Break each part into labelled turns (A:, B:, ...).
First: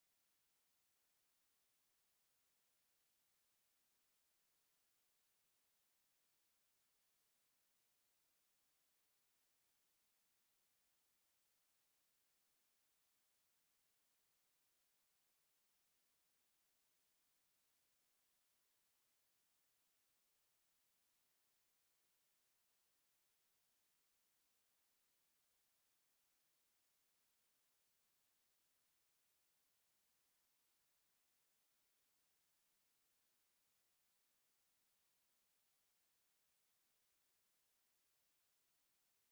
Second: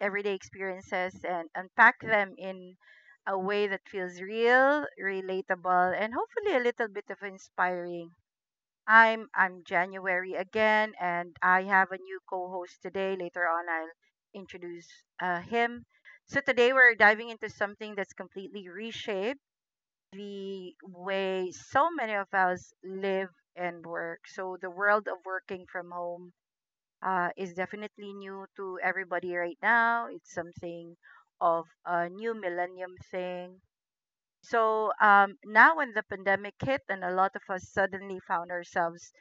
A: everyday experiences and unpack them in a way that feels real, relatable, and hopefully a little bit of inspiring. I'm January again, and I have a new co-host today. Later on, I'll introduce him. So today we're diving into something that's completely reshaped the way so many of us live and work. So the world of working from home is definitely new to everybody right now. It's something of a new millennium thing. So now, when the pandemic hit, and a lot of us suddenly found ourselves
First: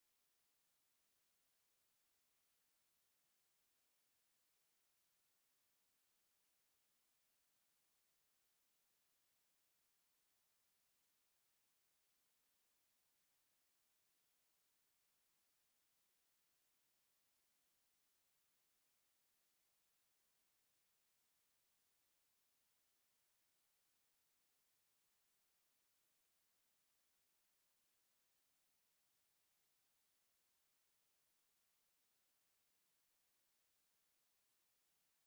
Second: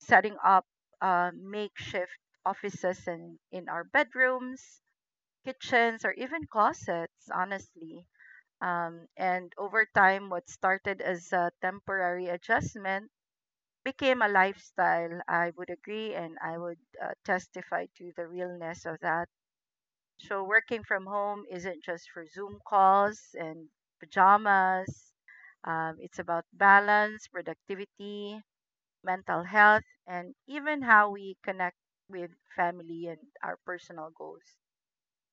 A: setting up makeshift offices in our bedrooms, kitchens, or even closets, honestly. And over time, what started as a temporary adjustment became a lifestyle. I would agree and I would testify to the realness of that. So, working from home isn't just for Zoom calls and pajamas, it's about balance, productivity, mental health, and even how we connect with family and our personal goals.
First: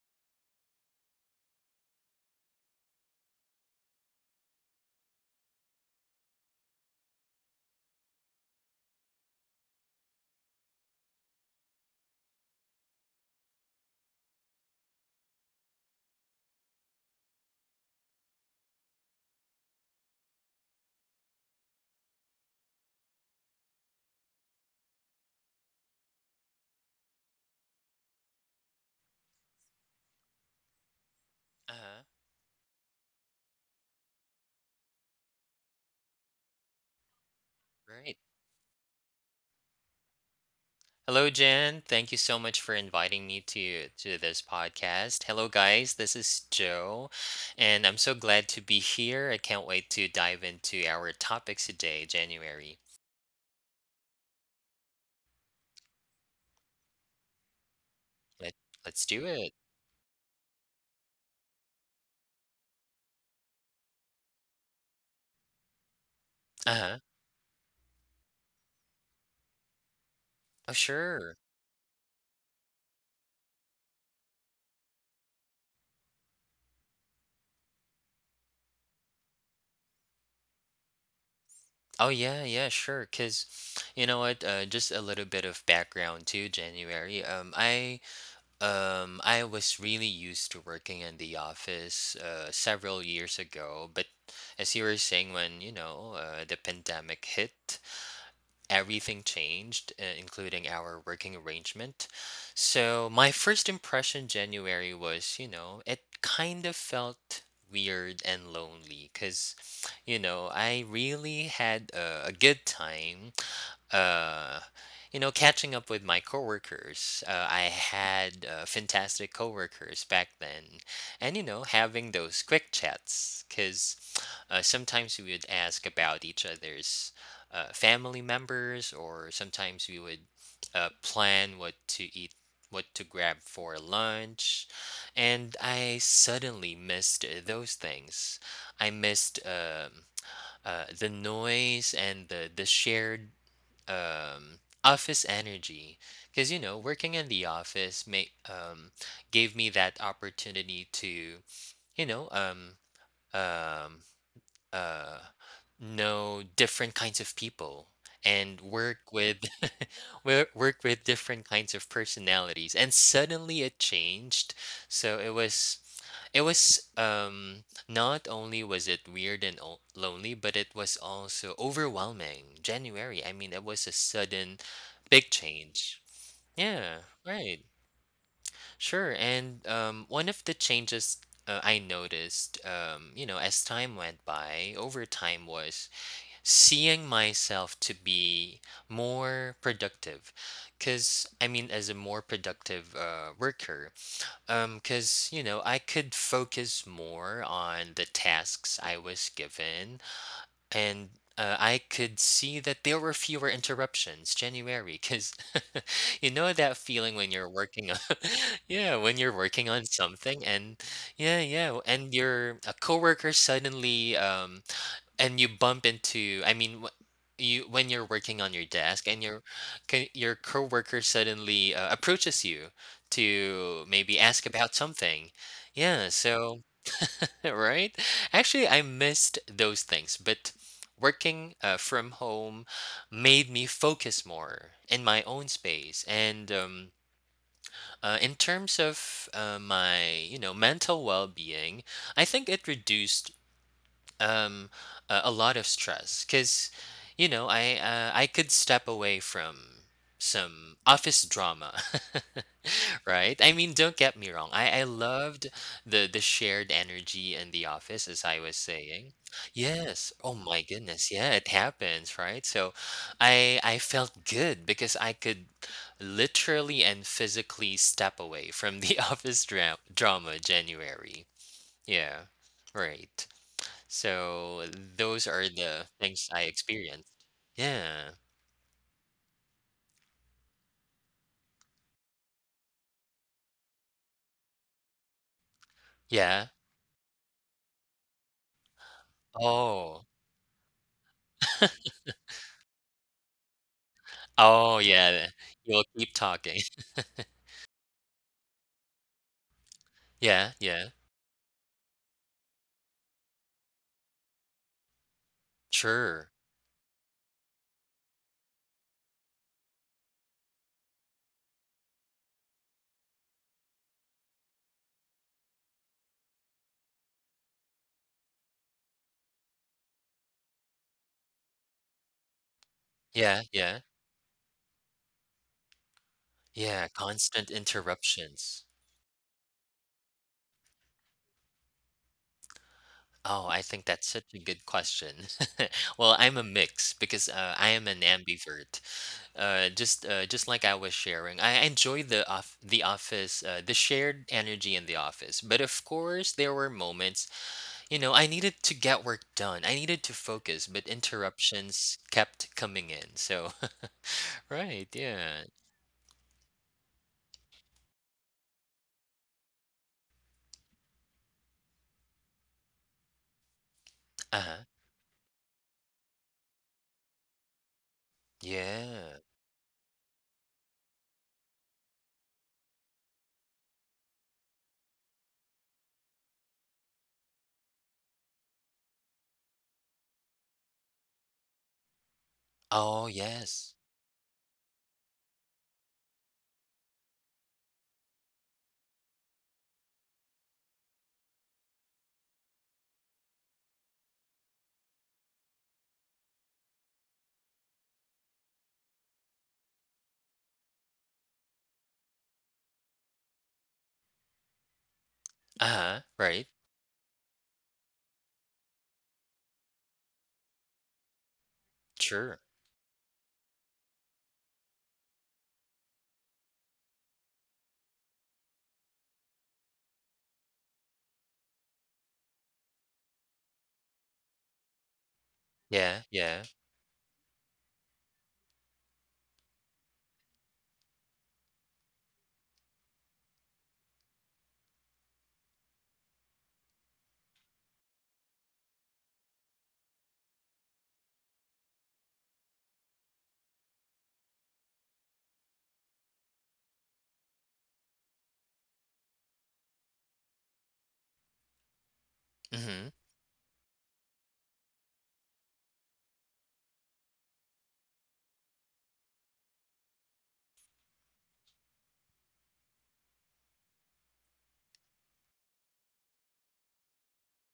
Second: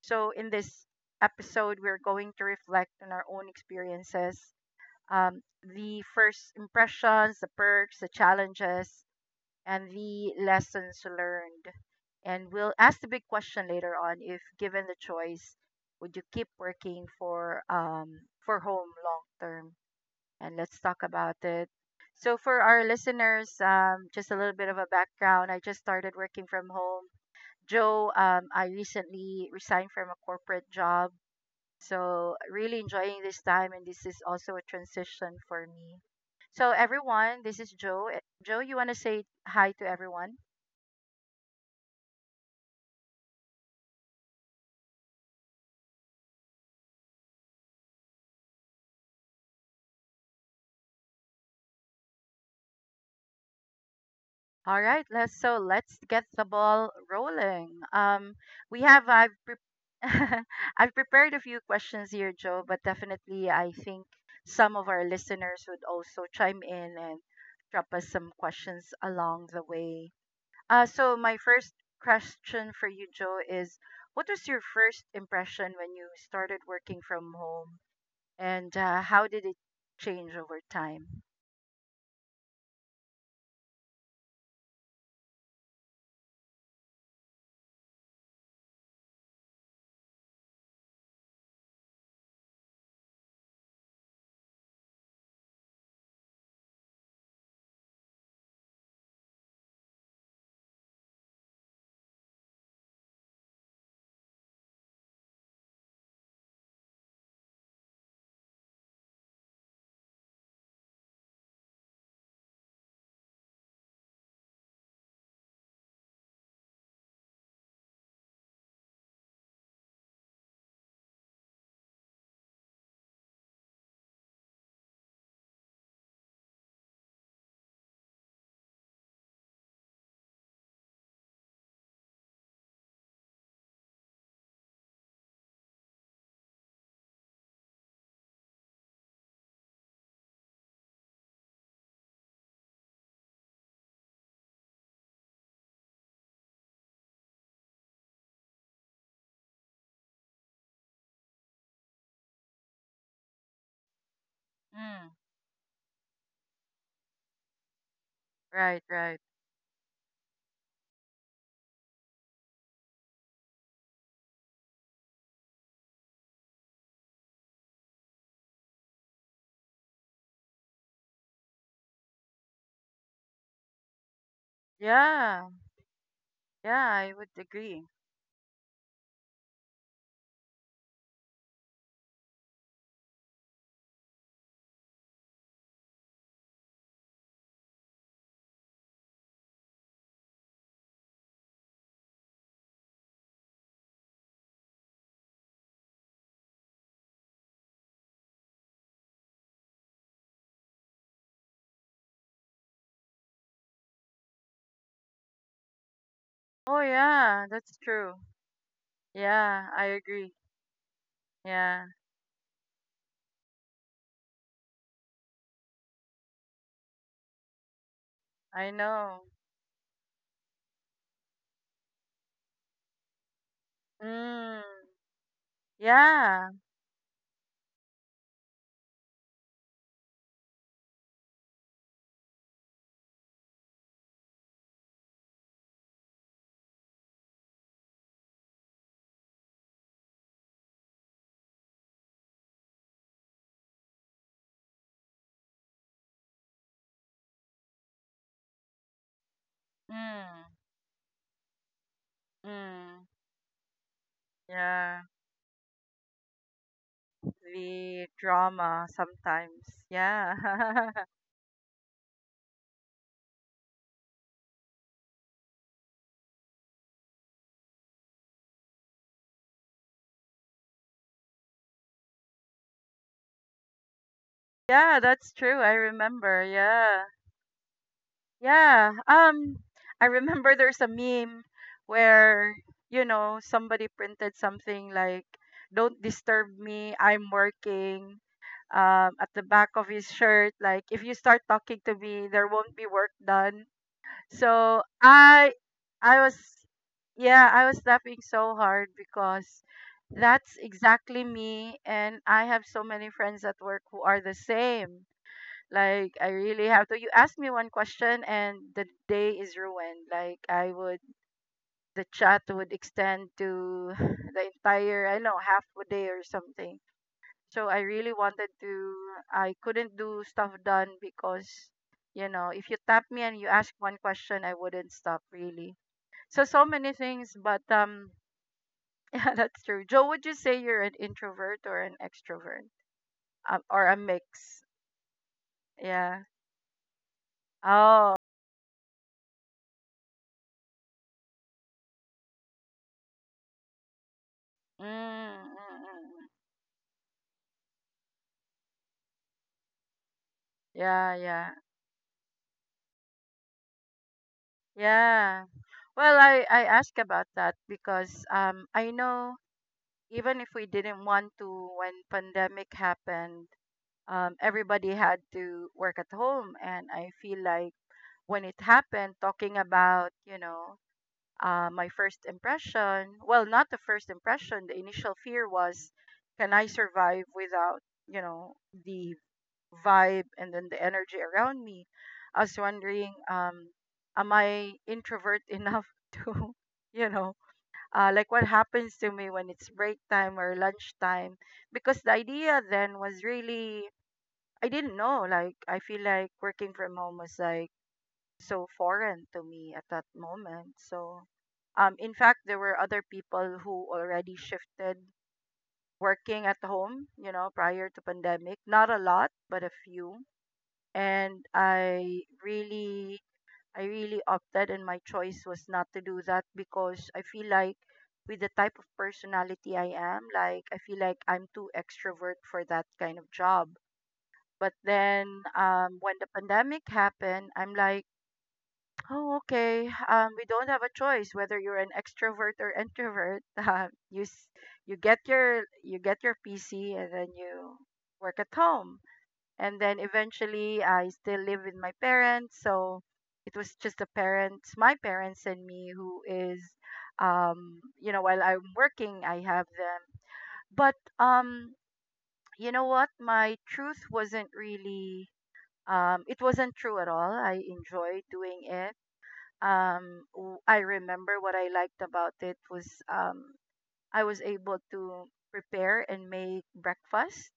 A: So, in this episode, we're going to reflect on our own experiences, um, the first impressions, the perks, the challenges, and the lessons learned. And we'll ask the big question later on, if given the choice, would you keep working for home long term? And let's talk about it. So for our listeners, just a little bit of a background. I just started working from home. Joe, I recently resigned from a corporate job,
B: Uh-huh.
A: so really enjoying this time, and this is also a transition for me. So everyone, this is Joe.
B: Great.
A: Eh, Joe, you want to say hi to everyone?
B: Hello, Jen. Thank you so much for inviting me to this podcast. Hello, guys. This is Joe, and I'm so glad to be here. I can't wait to dive into our topics today, January.
A: All right, let's so let's get the ball rolling.
B: Let
A: We have
B: Let's do
A: I've pre-
B: it.
A: I've prepared a few questions here, Joe, but definitely I think some of our listeners would also chime
B: Uh
A: in
B: huh.
A: and drop us some questions along the way.
B: Oh,
A: So my
B: sure.
A: first question for you, Joe, is what was your first impression when you started working from home, and how did it change over time?
B: Oh, yeah, yeah, sure. Cause you know what? Just a little bit of background too, January. I was really used to working in the office several years ago, but as you were saying, when the pandemic hit, everything changed, including our working arrangement. So my first impression, January, was, it kind of felt weird and lonely because, I really had a good time, uh, catching up with my coworkers. I had fantastic coworkers back then, and having those quick chats, because sometimes we would ask about each other's family members, or sometimes we would plan what to eat, what to grab for lunch, and I suddenly missed those things. I missed the noise and the shared office energy, because working in the office may gave me that opportunity to you know um um
A: Mm,
B: uh, know different kinds of people and
A: right,
B: work
A: right.
B: with work with different kinds of personalities, and suddenly it changed. So it was not only was it weird and lonely, but it was also overwhelming, January. I mean, it was a sudden big
A: Yeah,
B: change.
A: yeah,
B: Yeah.
A: I would
B: Right.
A: agree.
B: Sure, and one of the changes I noticed, as time went by, over time, was seeing myself to be more productive. Because, I mean, as a more productive worker, because, I could focus more on the tasks I was given, and I could see that there were fewer interruptions, January, cause you know
A: Oh,
B: that feeling when
A: yeah,
B: you're
A: that's
B: working on
A: true.
B: yeah, when you're
A: Yeah,
B: working
A: I
B: on
A: agree.
B: something, and yeah, yeah,
A: Yeah,
B: and your a coworker suddenly, and you bump into, I mean, wh you when you're working on
A: I
B: your desk
A: know.
B: and your coworker suddenly, approaches you to maybe ask
A: Mm,
B: about something. Yeah,
A: yeah.
B: so Right? Actually, I missed those things, but working from home made me focus more in my own space. And in terms of my, mental well-being, I think it reduced um, a lot of stress because, I could step away from
A: Mm,
B: some office drama.
A: mm,
B: Right? I mean, don't get me wrong. I
A: yeah.
B: loved the shared energy in the
A: The
B: office, as I was
A: drama
B: saying.
A: sometimes.
B: Yes.
A: Yeah.
B: Oh my goodness. Yeah, it happens, right? So I felt good because I could literally and physically step away from the office drama, January. Yeah. Right. So
A: Yeah, that's
B: those are
A: true. I
B: the things
A: remember.
B: I
A: Yeah.
B: experienced. Yeah.
A: Yeah. I remember there's a meme where you know somebody printed something like don't disturb
B: Yeah.
A: me, I'm working. At the back of his
B: Oh.
A: shirt, like if you start talking to me there won't be work done. So
B: Oh, yeah.
A: I
B: You'll keep
A: I was
B: talking.
A: yeah, I was laughing so hard because
B: Yeah,
A: that's
B: yeah.
A: exactly me, and I have so many friends at work who are the same, like I
B: Sure.
A: really have to. You ask me one question and the day is ruined. Like I would, the chat would extend to the entire, I don't know, half a day or something. So I really wanted to. I couldn't do stuff done because, you know, if you tap me and
B: Yeah,
A: you ask
B: yeah.
A: one question, I wouldn't stop really. So so
B: Yeah,
A: many things,
B: constant
A: but
B: interruptions.
A: yeah, that's true. Joe, would you say you're an introvert or an extrovert,
B: Oh, I think
A: or a
B: that's such a
A: mix?
B: good question. Well,
A: Yeah.
B: I'm a mix because I am an
A: Oh.
B: ambivert. Just like I was sharing, I enjoy the office, the shared energy
A: Mm,
B: in the office.
A: mm, mm,
B: But of
A: mm.
B: course, there were moments, I needed to get work done. I needed to focus, but
A: Yeah, yeah,
B: interruptions kept coming in. So, right,
A: yeah.
B: yeah.
A: Well, I ask about that because I know even if we didn't want to when pandemic happened,
B: Uh-huh.
A: everybody had to work at home, and I feel like when it happened,
B: Yeah.
A: talking about you know my first impression. Well, not the first impression. The initial fear was, can I survive without, you know, the vibe and then the energy around me. I was
B: Oh,
A: wondering,
B: yes.
A: am I introvert enough to, you know, like what happens to me when it's break time or lunch time? Because the idea then was really, I didn't know. Like, I feel like working from home was like so foreign to me at that moment. So, in fact, there were other people who already shifted
B: Uh-huh.
A: working
B: Right.
A: at home, you know, prior to pandemic. Not a lot, but a few, and I
B: Sure.
A: really I really opted, and my choice was not to do that because I feel like with the type of personality I am, like I feel like I'm too extrovert for that kind of job. But then
B: Yeah,
A: when the
B: yeah.
A: pandemic happened, I'm like, oh okay, we don't have a choice whether you're an extrovert or introvert. You get your PC and then you work at home, and then eventually I still live with my parents. So it was just the parents, my parents and me, who is, you know, while I'm working, I have them. But you know
B: Mhm.
A: what? My truth wasn't really, it wasn't true at all. I enjoyed doing it. I remember what I liked about it was I was able to prepare and make breakfast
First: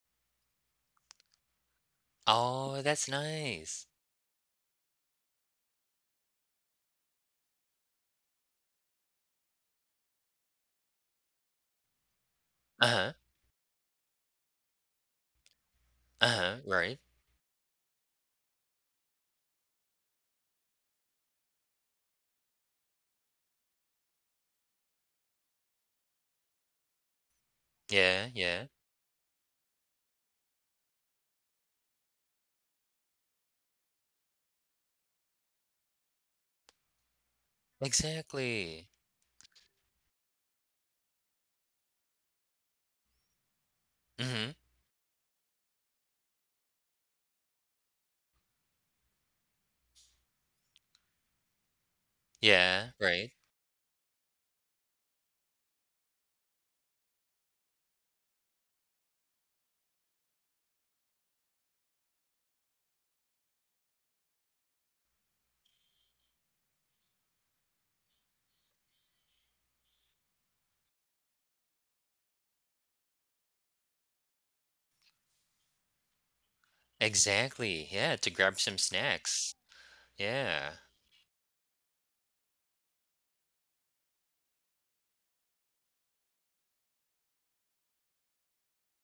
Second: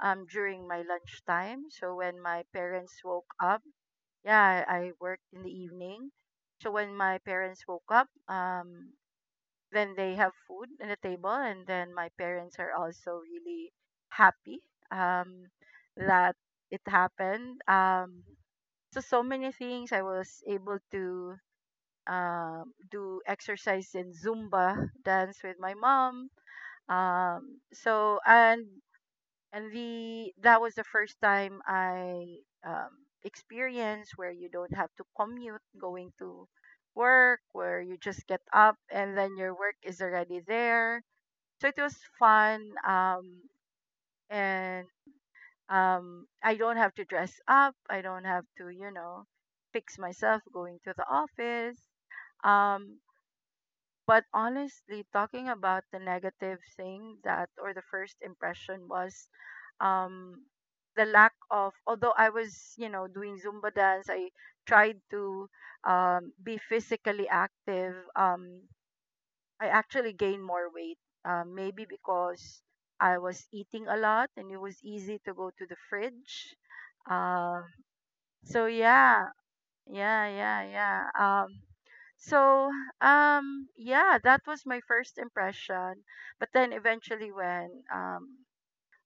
A: during my lunchtime. So when my
B: Oh,
A: parents
B: that's
A: woke up,
B: nice.
A: yeah, I worked in the evening. So when my parents woke up, then they have food on the table, and then my parents are
B: Uh-huh.
A: also really happy um, that
B: Uh-huh,
A: it
B: right.
A: happened. So so many things I was able to do exercise in Zumba dance with my mom, um, so
B: Yeah,
A: and
B: yeah.
A: and the that was the first time I um, experienced where you don't have to commute going to work, where you just get up
B: Exactly.
A: and then your work is already there. So it was fun, um,
B: Mhm.
A: and I don't have to dress up. I don't have to, you know, fix myself going to the office.
B: Yeah,
A: Um,
B: right.
A: but honestly, talking about the negative thing that or the first impression was um the lack of, although I was, you know, doing Zumba dance, I tried to be physically active. I actually gained more weight. Maybe because I was eating a lot, and it was easy to go to the fridge. Um
B: Exactly. Yeah, to grab
A: so
B: some
A: yeah,
B: snacks.
A: yeah, yeah,
B: Yeah.
A: yeah. Um so, yeah, that was my first impression. But then eventually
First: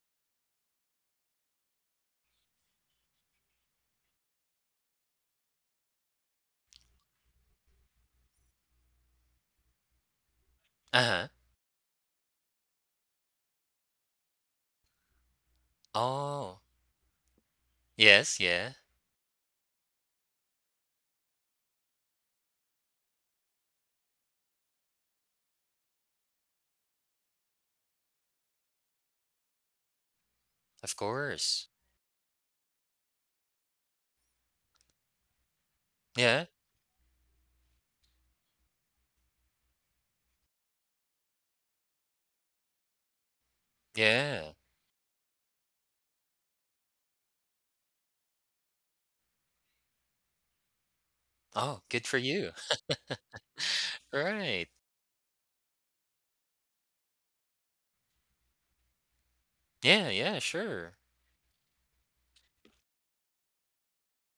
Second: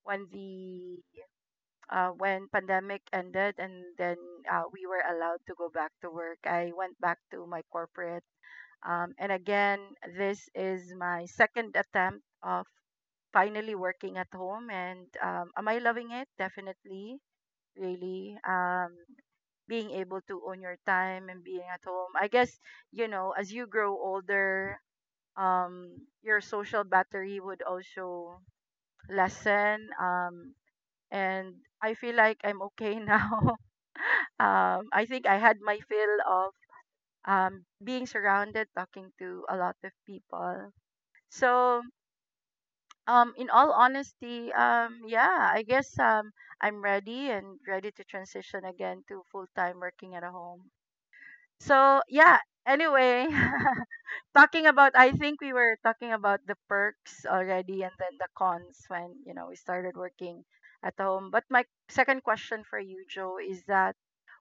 A: when the when pandemic ended, and then we were allowed to go back to work, I went back to my corporate. And again, this is my
B: Uh-huh.
A: second attempt of finally working at home, and am I loving it?
B: Oh.
A: Definitely. Really,
B: Yes, yeah.
A: being able to own your time and being at home. I guess, you know, as you grow older, um your social battery would also lessen, um
B: Of
A: and
B: course.
A: I feel like I'm okay now. I think I had my fill
B: Yeah.
A: of being surrounded talking to a lot of people, so in all honesty,
B: Yeah.
A: yeah, I guess I'm ready and ready to transition again to full time working at a home,
B: Oh,
A: so
B: good for
A: yeah,
B: you.
A: anyway, talking
B: Right.
A: about, I think we were talking about the perks already and then the cons when, you know, we started
B: Yeah, yeah,
A: working at
B: sure.
A: home. But my second question for you, Joe, is that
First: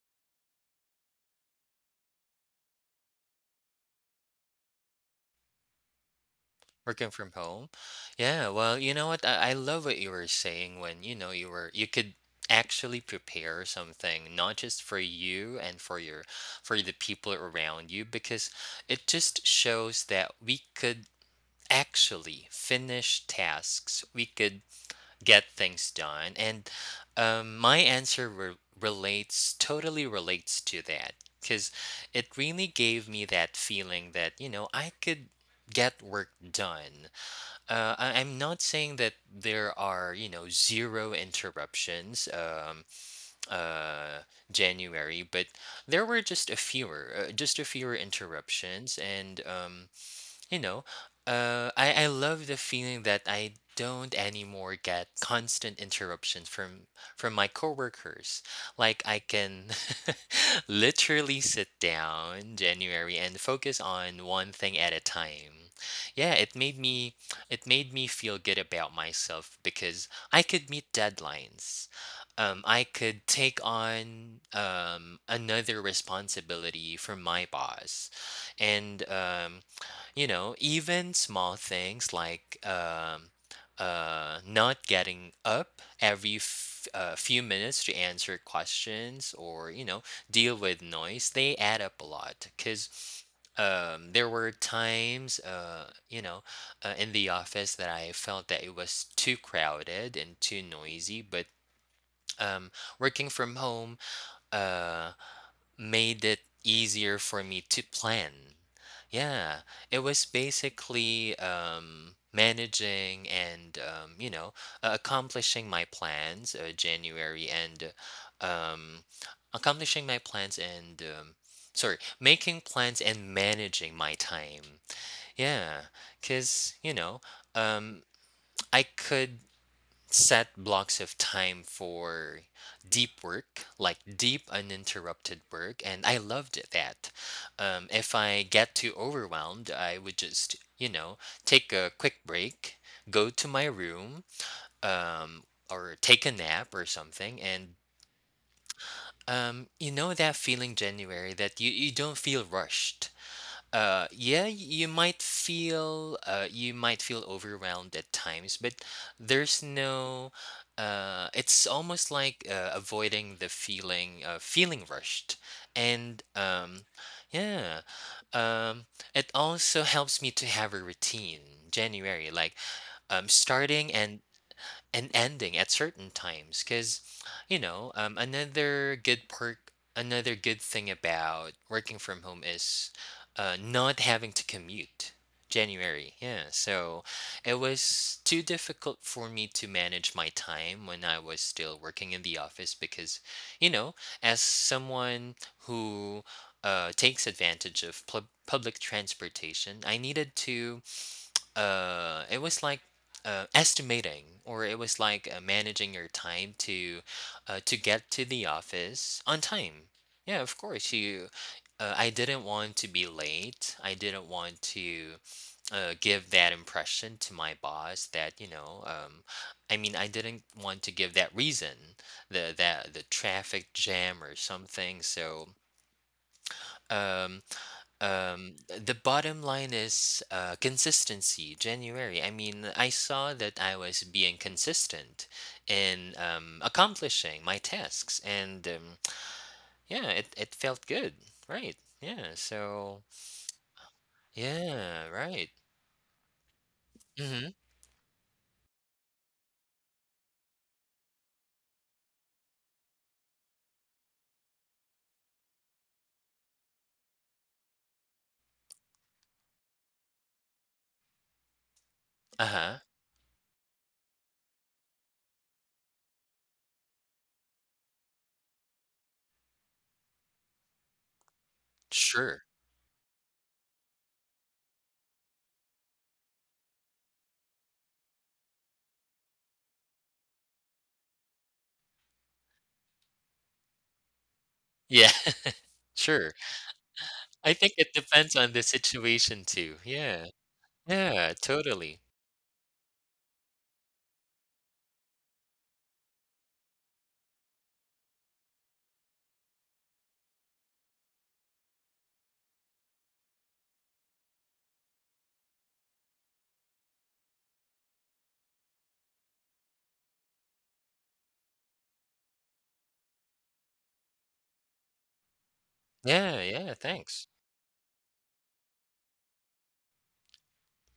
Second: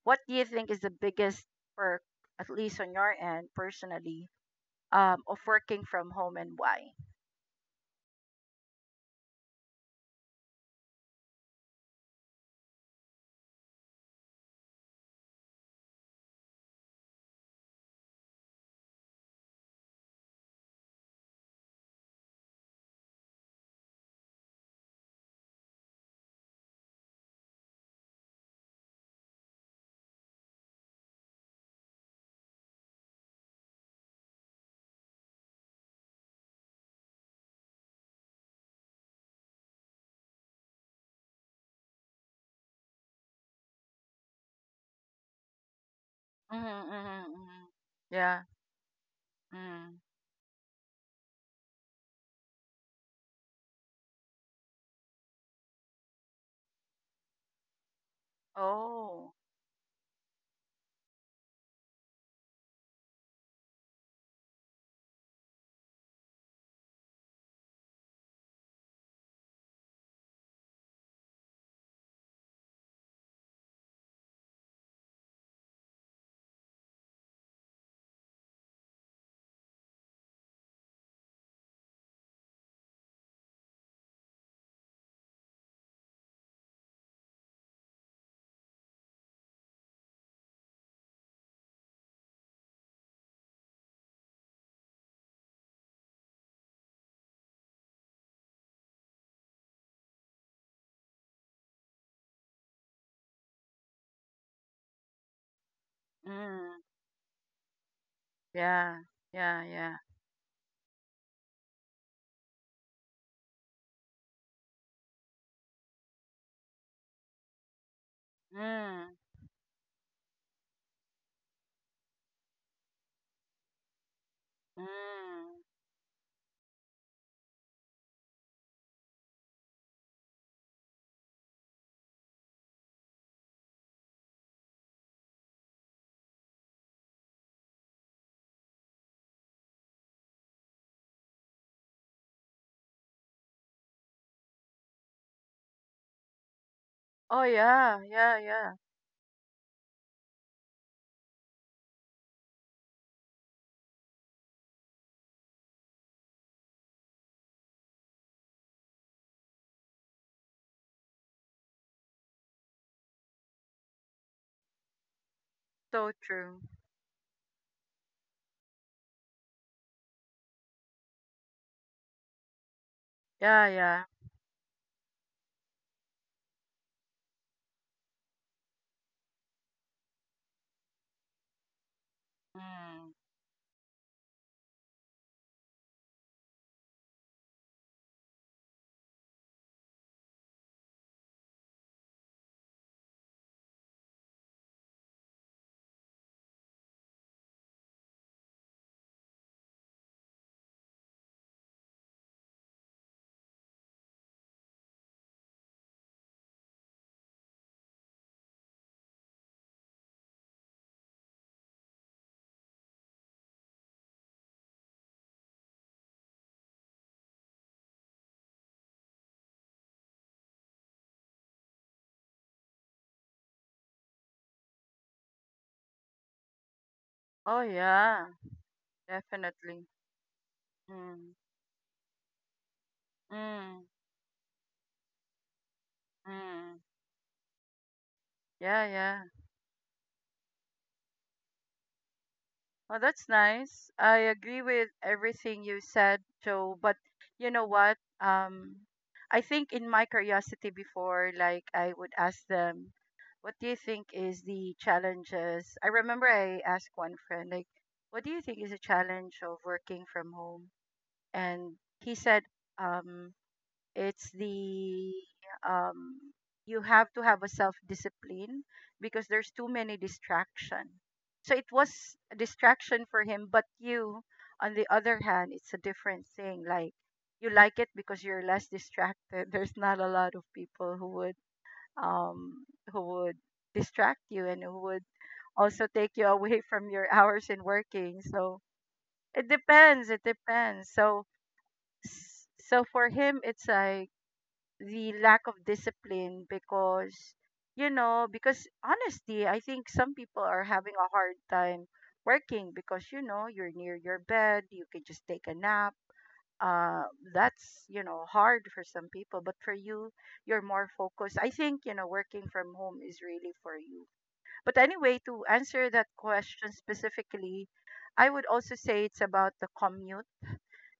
A: what do you think is the biggest perk, at least on your end personally, of working from home and why?
B: Working from home? Yeah, well, you know what? I love what you were saying, when, you could actually prepare something, not just for you and for the people around you, because it just shows that we could actually finish tasks. We could get things done. And my answer re- relates totally relates to that, because it really gave me that feeling that, I could get work done. I I'm not saying that there are, zero interruptions, uh, January, but there were
A: Mm-hmm, mm-hmm,
B: just
A: mm-hmm.
B: a fewer
A: Yeah.
B: interruptions, and
A: Mm.
B: you know, I love the feeling that I don't anymore get constant interruptions from my coworkers. Like I
A: Oh.
B: can literally sit down, January, and focus on one thing at a time. Yeah, it made me feel good about myself because I could meet deadlines. I could take on another responsibility from my boss, and even small things like not getting up every few minutes to answer questions or, deal with noise, they add up a lot. Because there were times, in the office, that I felt that it was too crowded and too noisy, but um, working from home, uh, made it
A: Mm.
B: easier for me to plan.
A: Yeah.
B: Yeah,
A: Yeah. Yeah.
B: it was basically managing and accomplishing my plans, January, and uh, um,
A: Mm.
B: accomplishing my plans, and sorry, making plans and managing my time.
A: Mm.
B: Yeah, because um, I could set blocks of time for deep work, like deep uninterrupted work, and I loved that. If I get too overwhelmed, I would just, take a quick break, go to my room, um, or take a nap or something,
A: Oh
B: and
A: yeah. Yeah. Yeah.
B: you know that feeling, January, that you don't feel rushed. Yeah, you might feel overwhelmed at times, but there's no, it's almost like avoiding the feeling rushed.
A: So
B: And
A: true.
B: yeah, um, it also helps me to have a routine, January, like
A: Yeah.
B: starting
A: Yeah.
B: and an ending at certain times, because you know um, another good perk another good thing about working from home is
A: Mm.
B: not having to commute, January. Yeah, so it was too difficult for me to manage my time when I was still working in the office, because you know as someone who takes advantage of public transportation, I needed to, it was like, estimating, or it was like managing your time to to get to the office on time. Yeah, of course, you I didn't want to be late. I didn't want to give that impression to my boss that I mean, I didn't want to give that reason, the traffic jam or something. So um,
A: Oh yeah,
B: the bottom line
A: definitely.
B: is,
A: Mm,
B: consistency, January. I mean, I saw that I
A: mm,
B: was being consistent in
A: mm.
B: accomplishing my tasks, and
A: Yeah, yeah.
B: yeah, it felt good. Right. Yeah.
A: Well,
B: So,
A: that's nice. I agree with
B: yeah, right.
A: everything you said, Joe. But
B: Mm-hmm.
A: you know what? I think in my curiosity before, like I would ask them, "What do you think is the challenges?" I remember I asked one friend, like, "What do you think is a challenge of working from home?" And he said,
B: Uh-huh.
A: um, it's the um you have to have a self discipline because there's too many distraction, so it was a
B: Sure.
A: distraction for him, but you, on the other hand, it's a different thing. Like you like it because you're less distracted. There's not a lot of people who would um who would distract you and who would
B: Yeah.
A: also take you
B: Sure.
A: away from your hours
B: I
A: in
B: think it
A: working,
B: depends on
A: so
B: the situation
A: it
B: too.
A: depends it
B: Yeah.
A: depends so
B: Yeah, totally.
A: so for him it's like the lack of discipline because, you know, because honestly I think some people are having a hard time working because, you know, you're near your bed, you can just take a nap. uh that's, you know, hard for some people, but for you, you're more focused. I think, you know, working from home is really for you. But anyway, to answer that
B: Yeah,
A: question
B: yeah, thanks.
A: specifically, I would also say it's about the commute,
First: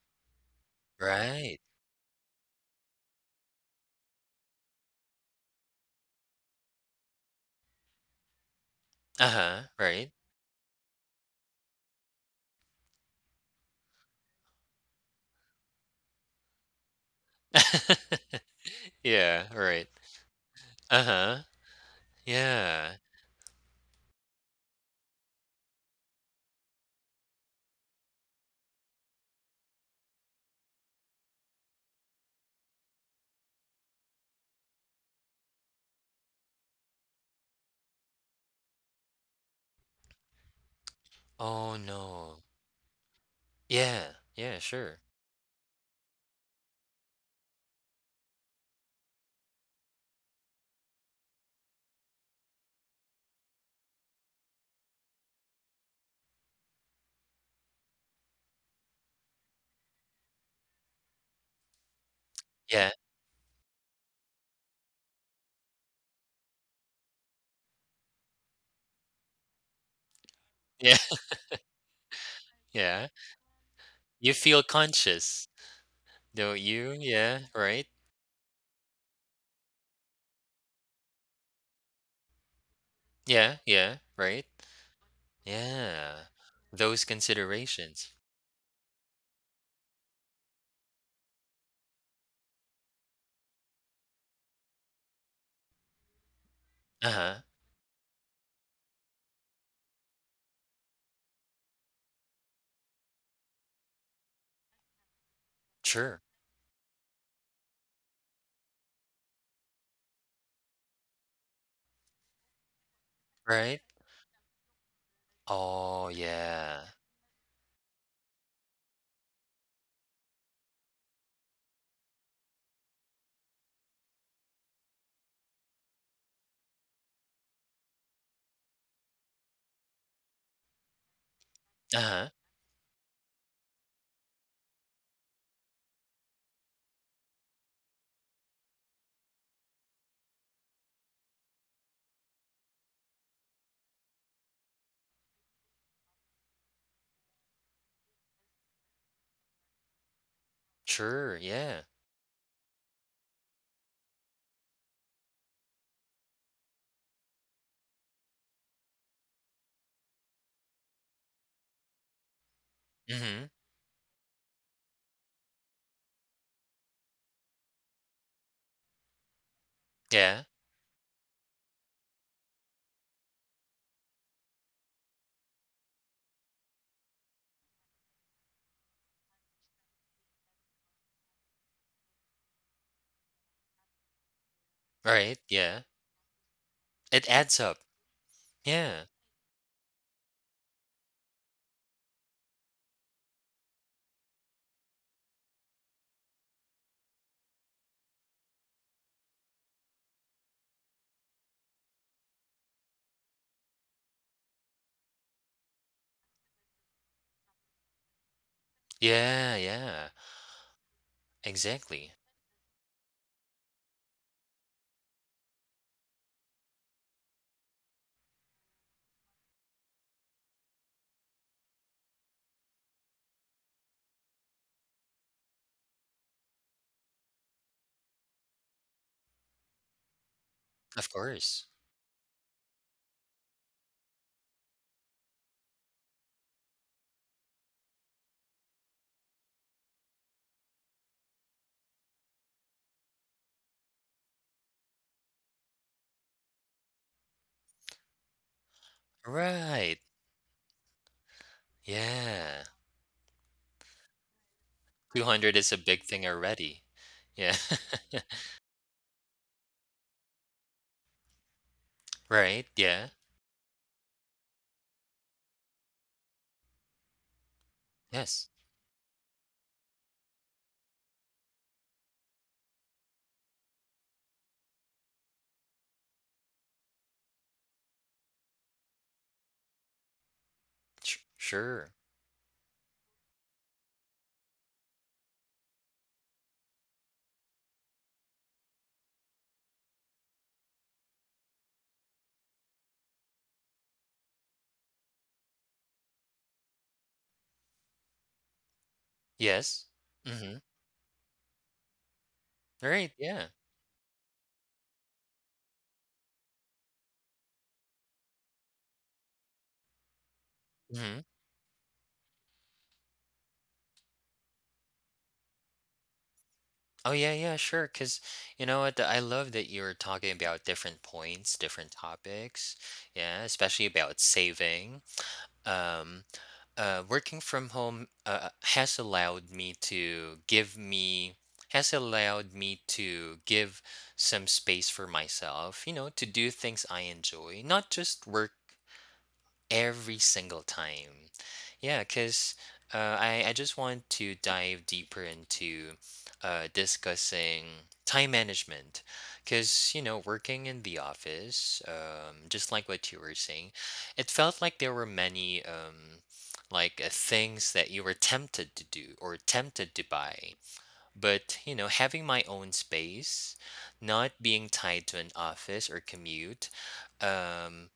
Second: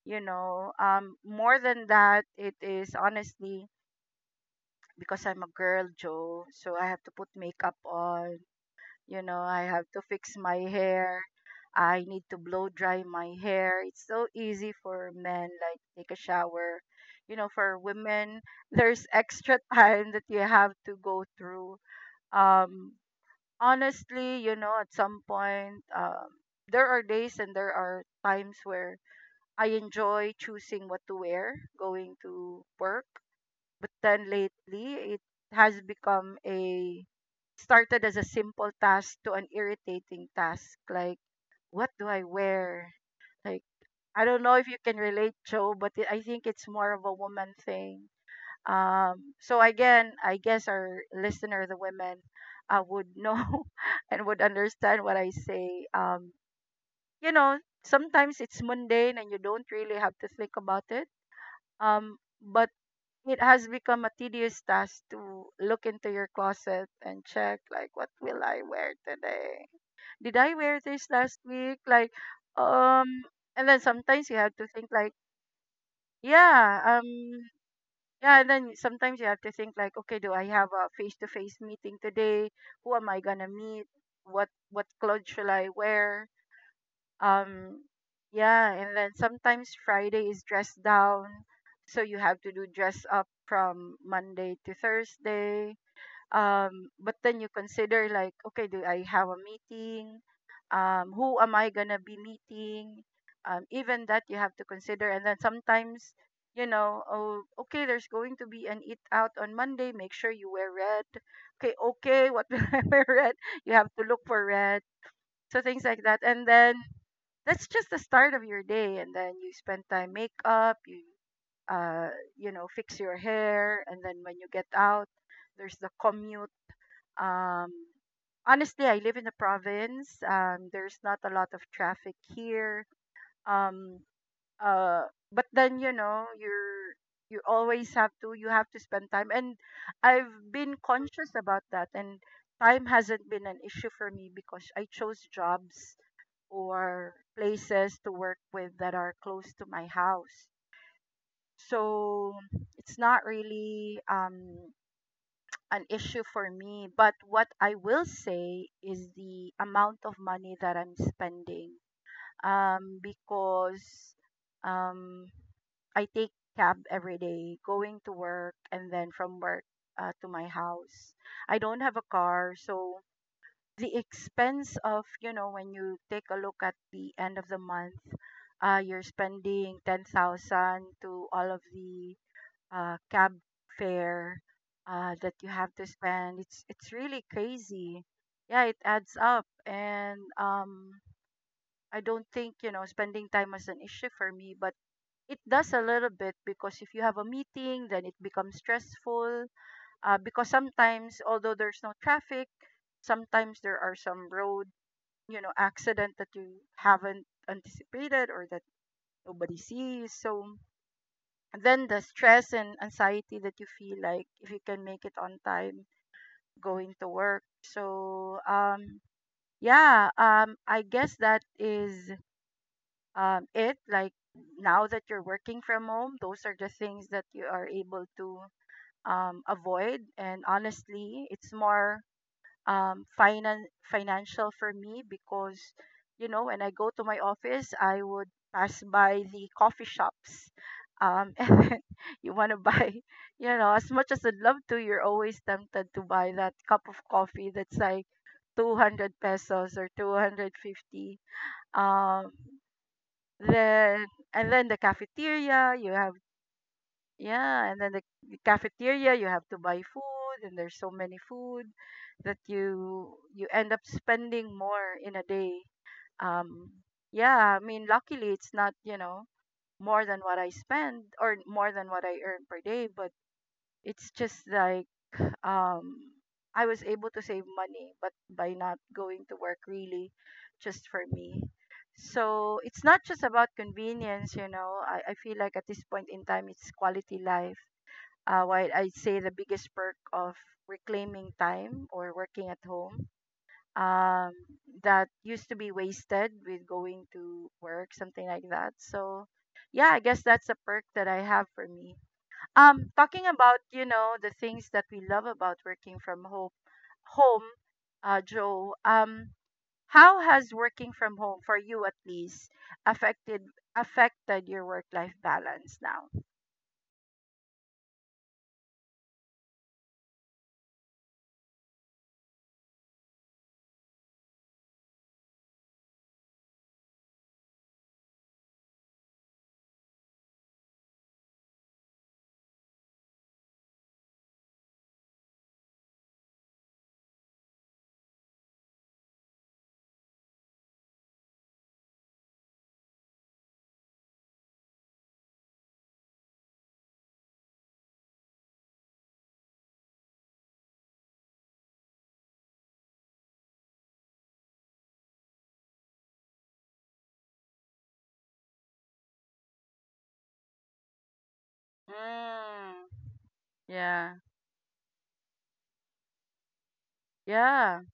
A: you know. More
B: Right.
A: than that, it is honestly because I'm a girl, Joe. So I have to put makeup on. You know, I
B: Uh-huh,
A: have to
B: right.
A: fix my hair. I need to blow dry my hair. It's so easy for men, like take a shower. You know, for women, there's
B: Yeah,
A: extra
B: right.
A: time that you have to go
B: Uh-huh.
A: through. Um,
B: Yeah.
A: Honestly, you know, at some point, there are days and there are times where I enjoy choosing what to wear going to work, but then lately, it has become a started as a simple task to an irritating task. Like,
B: Oh,
A: what do I
B: no.
A: wear? Like,
B: Yeah.
A: I don't know
B: Yeah,
A: if you can
B: sure.
A: relate, Joe, but I think it's more of a woman thing. So again, I guess our listener, the women, would know and would understand what I say. You know, sometimes it's mundane and you don't really have to think about it. Um, but
B: Yeah.
A: it has become a tedious task to look into your closet and check, like, what will I wear today? Did I wear
B: Yeah.
A: this last week? Like,
B: Yeah.
A: um and then sometimes
B: You
A: you have
B: feel
A: to think like,
B: conscious, don't
A: yeah,
B: you? Yeah, right?
A: yeah, and then sometimes you have to think like, okay, do I have a face-to-face meeting today? Who am I going to
B: Yeah,
A: meet?
B: yeah, right?
A: What clothes shall I
B: Yeah.
A: wear?
B: Those
A: um
B: considerations.
A: yeah, and then sometimes Friday is dress down, so you have to do dress up from Monday to Thursday. But
B: Uh-huh.
A: then you consider like, okay, do I have a meeting? Who am I gonna be meeting? Even that you have to consider. And then sometimes,
B: Sure.
A: you know, oh, okay, there's going to be an eat out on Monday, make sure you wear red. Okay, okay, what will I wear red? You
B: Right?
A: have to look for red. So things like
B: Oh,
A: that, and then
B: yeah.
A: that's just the start of your day. And then you spend time makeup, you uh you know, fix your hair, and then when you get out, there's the commute. Um, honestly, I live in the province. There's not a lot of traffic
B: Uh-huh.
A: here. um uh but then, you know, you're, you always have to, you have to spend time. And I've been conscious about that, and time hasn't been an issue for me, because I chose jobs or places to work with that are close to my house.
B: Sure. Yeah.
A: So it's not really, an issue for me. But what I will say is the amount of money that I'm spending,
B: Mm-hmm.
A: because um I take cab every day, going to work and then from work to
B: Yeah.
A: my house. I don't have a car, so the expense of, you know, when you take a look at the end of the month, you're spending 10,000 to all of the cab fare
B: Right.
A: that you have
B: Yeah.
A: to spend. It's
B: It
A: really
B: adds up.
A: crazy. Yeah, it
B: Yeah.
A: adds up. And I don't think, you know, spending time was an issue for me, but it does a little bit, because if you have a meeting then it becomes stressful, because sometimes, although there's no traffic, sometimes there are some road, you know, accident that you haven't anticipated or that
B: Yeah,
A: nobody
B: yeah.
A: sees. So then the
B: Exactly.
A: stress and anxiety that you feel, like if you can make it on time going to work. So yeah, I guess that is, it, like, now that you're working from home, those are the things that you are able to avoid. And
B: Of
A: honestly, it's
B: course.
A: more financial for me, because, you know, when I go to my office, I would pass by the coffee shops, and then you want to buy, you know, as much as I'd love to, you're always tempted to buy that cup of coffee that's like 200 pesos or
B: Right.
A: 250. um
B: Yeah.
A: then, and then the
B: 200 is a
A: cafeteria, you
B: big
A: have,
B: thing already. Yeah.
A: yeah, and then the cafeteria, you have to buy food and there's so many food that
B: Right, yeah.
A: you end up spending more in a day. Um yeah, I mean, luckily
B: Yes.
A: it's not, you know, more than what I spend or more than what I earn per day, but it's just like, um I was able to save money but by not going to work, really, just for
B: Sh
A: me.
B: sure.
A: So it's not just about convenience, you know. I feel like at this point in time it's quality life. Uh, while I'd say the biggest perk of reclaiming time or working at home, um that used to be wasted with going to work, something like that. So
B: Yes.
A: yeah, I guess that's a
B: Mhm.
A: perk that I have for me.
B: Right,
A: Talking
B: yeah.
A: about, you know, the things that we love about working from home, home, Joe, how has working from
B: Mhm.
A: home for you at least affected, affected your work life balance now?
B: Oh, yeah, yeah, sure. Cause you know what? I love that you were talking about different points, different topics, yeah, especially about saving. Um working from home has allowed me to give some space for myself, to do things I enjoy, not just work. Every single time. Yeah, 'cause I just want to dive deeper into discussing time management, cause working in the office, just like what you were saying, it felt like there were many, things that you were tempted to do or tempted to buy. But, having my own
A: Mm,
B: space,
A: yeah.
B: not being tied to an office or commute,
A: Yeah,
B: um,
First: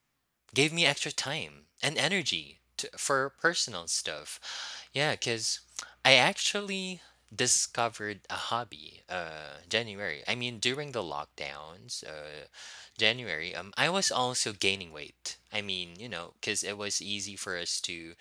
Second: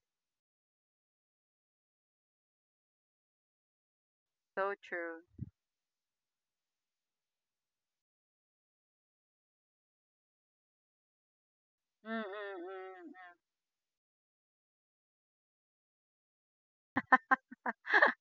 B: gave me extra time and energy for personal stuff.
A: so
B: Yeah,
A: true.
B: because I actually discovered a hobby, January. I mean, during the lockdowns,
A: Mm, mm,
B: January, I was also gaining weight. I mean, cuz it was easy for us to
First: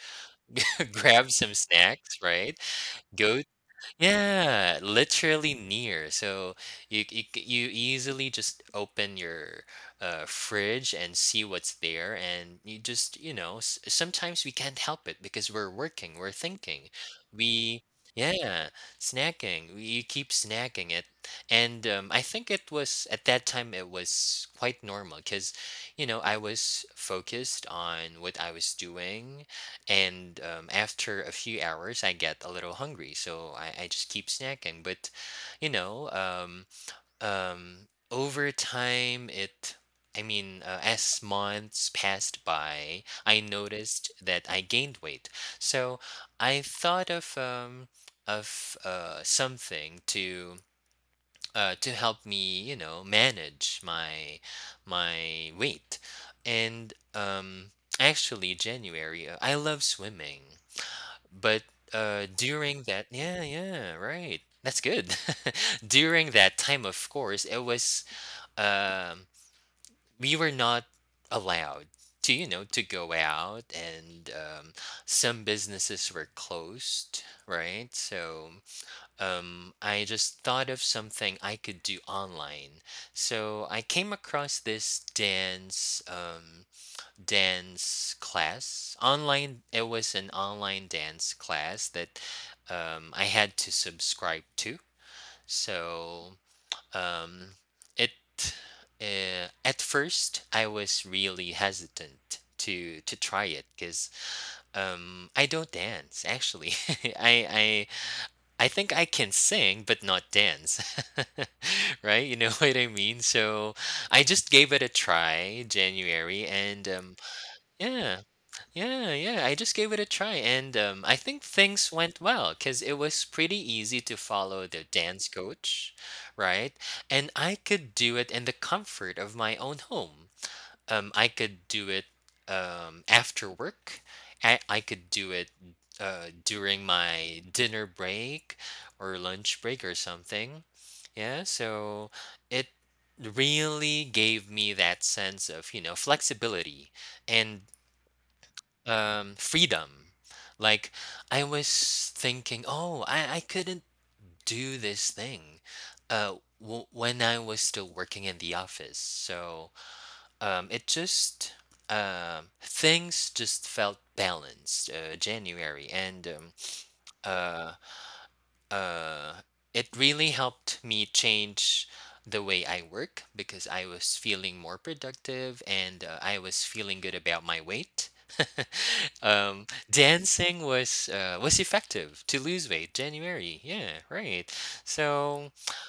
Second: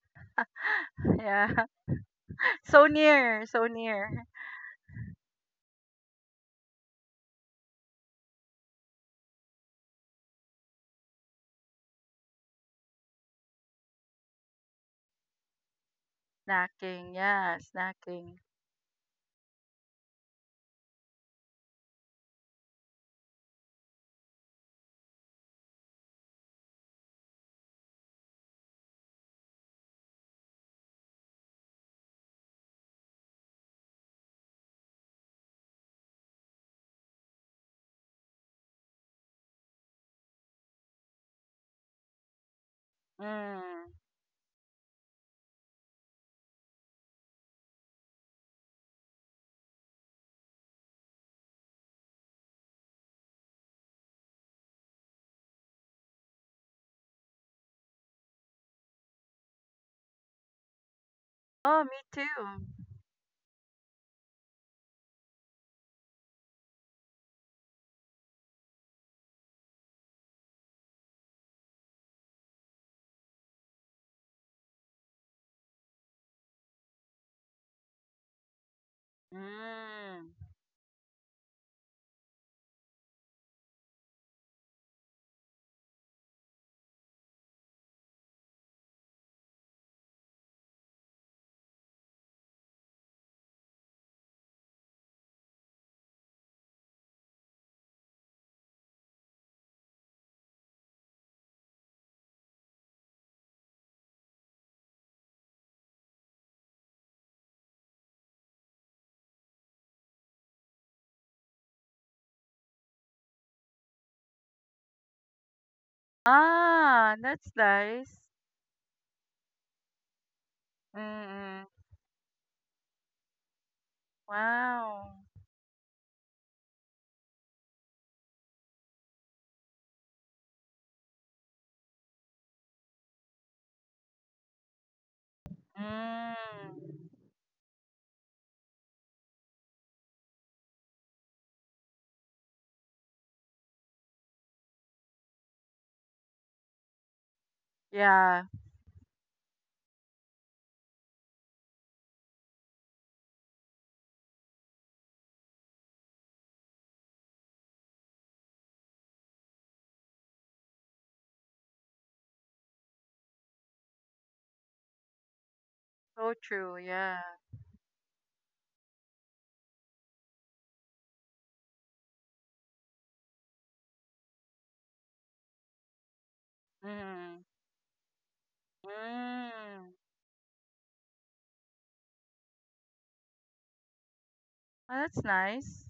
A: mm, mm.
B: grab some
A: Yeah.
B: snacks, right?
A: So
B: Go
A: near, so near.
B: Yeah, literally near. So you easily just open your fridge and see what's there, and you just sometimes we can't help it because we're working, we're thinking,
A: Snacking, yeah,
B: we
A: snacking.
B: yeah, snacking. You keep snacking it, and I think it was at that time it was quite normal because I was focused on what I was doing, and after a few hours, I get a little hungry, so I just keep snacking. But, you know, um, over time, I mean, as months passed by, I
A: Mm.
B: noticed that I gained weight. So I thought of something to to help me, manage my weight. And actually, January, I love swimming. But,
A: Oh, me too.
B: during that Yeah, yeah, right. That's good. During that time, of course, it was, um, we were not allowed to go out, and, some businesses were closed, right? So, I
A: Mm.
B: just thought of something I could do online. So I came across this dance class online. It was an online dance class that I had to subscribe to. So um, it uh, at first, I was really hesitant to try it because, I don't dance, actually. I, I I think I can sing but not dance. Right, you know what I mean? So I just gave it a try, January. And
A: Ah, that's
B: Yeah,
A: nice.
B: yeah, yeah, I just gave it a try, and I think
A: Mm-mm.
B: things went well because it was pretty easy to follow the
A: Wow.
B: dance coach, right? And I could do it in the comfort of my own home. I could do it, after work. I could do it, during
A: Mm.
B: my dinner break or lunch break or something. Yeah, so it really gave me that sense of, flexibility and
A: Yeah.
B: um, freedom. Like I was thinking, oh, I couldn't do this thing, uh, w when I was still working in the office. So it just things just felt balanced, January, and
A: So
B: um,
A: true. Yeah.
B: uh, uh, it really helped me change the way I work because I was feeling more productive, and I was feeling good
A: Mm.
B: about my weight.
A: Mm.
B: Dancing was effective to lose weight, January. Yeah, right.
A: Oh, that's
B: So
A: nice.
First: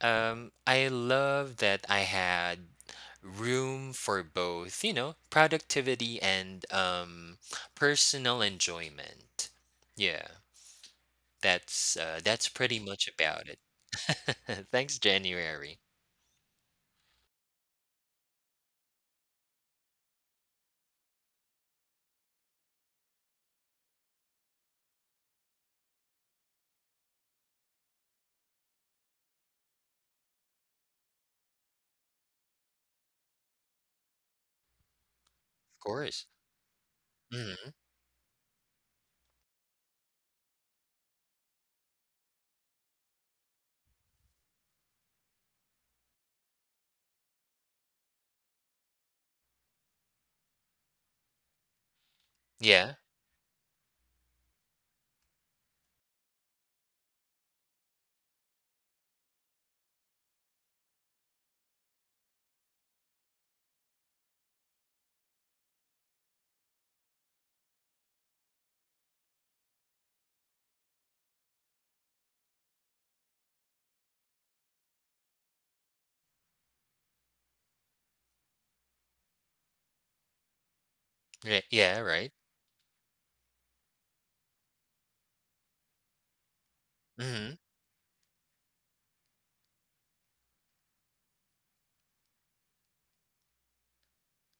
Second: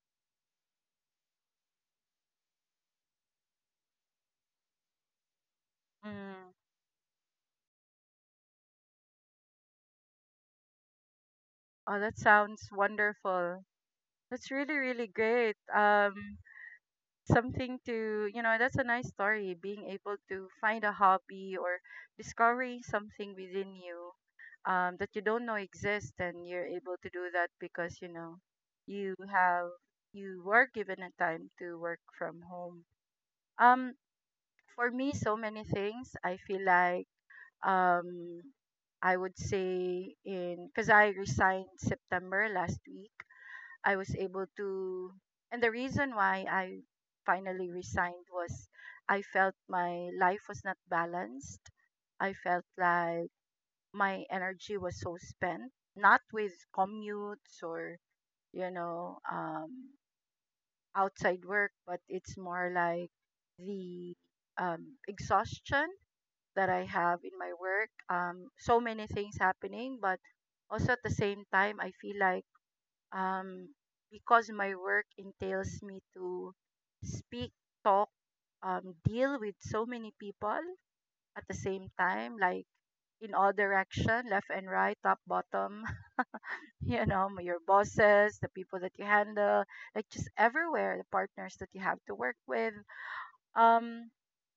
B: um, I love that I had room for both, productivity
A: Mm.
B: and personal enjoyment. Yeah. That's,
A: Oh, that
B: uh, that's
A: sounds
B: pretty much about it.
A: wonderful. That's really,
B: Thanks,
A: really great.
B: January.
A: Something to, you know, that's a nice story, being able to find a hobby or discovering something within you, that you don't know exists, and you're able to do that because, you know, you have, you were given a time to work from home. um for me, so many
B: Of
A: things,
B: course.
A: I feel like,
B: Mhm.
A: um I would say in, because I resigned September last week, I was able to, and the reason why I finally resigned was I felt my life was not balanced. I felt
B: Yeah.
A: like my energy was so spent, not with commutes or, you know, outside work, but it's more like the, exhaustion that I have in my work. So many things happening, but also at the same time, I feel like, um, because my work entails me to speak, talk, deal with so many people at the
B: Ye
A: same
B: yeah, right.
A: time, like in all direction, left and right, top, bottom, you know,
B: Mhm.
A: your bosses, the people that you handle, like just everywhere, the partners that you have to work with. Um,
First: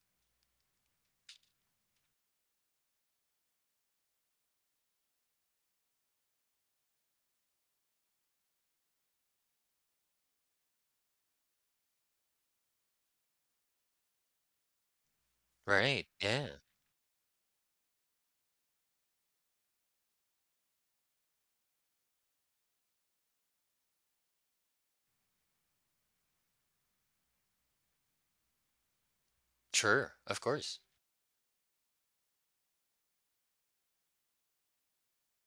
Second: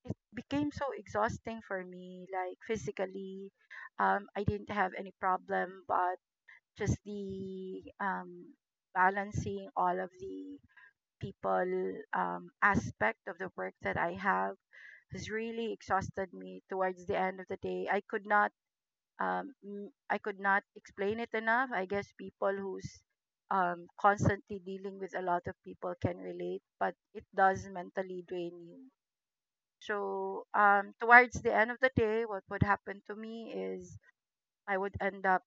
A: it became so exhausting for me, like physically. I didn't have any problem, but just the, balancing all of the people, aspect of the work that I have, has really
B: Right,
A: exhausted
B: yeah.
A: me. Towards the end of the day, I could not, I could not explain it enough. I guess people who's constantly dealing with a lot of people can relate, but it does mentally drain you.
B: Sure, of
A: So,
B: course.
A: towards the end of the day, what would happen to me is I would end up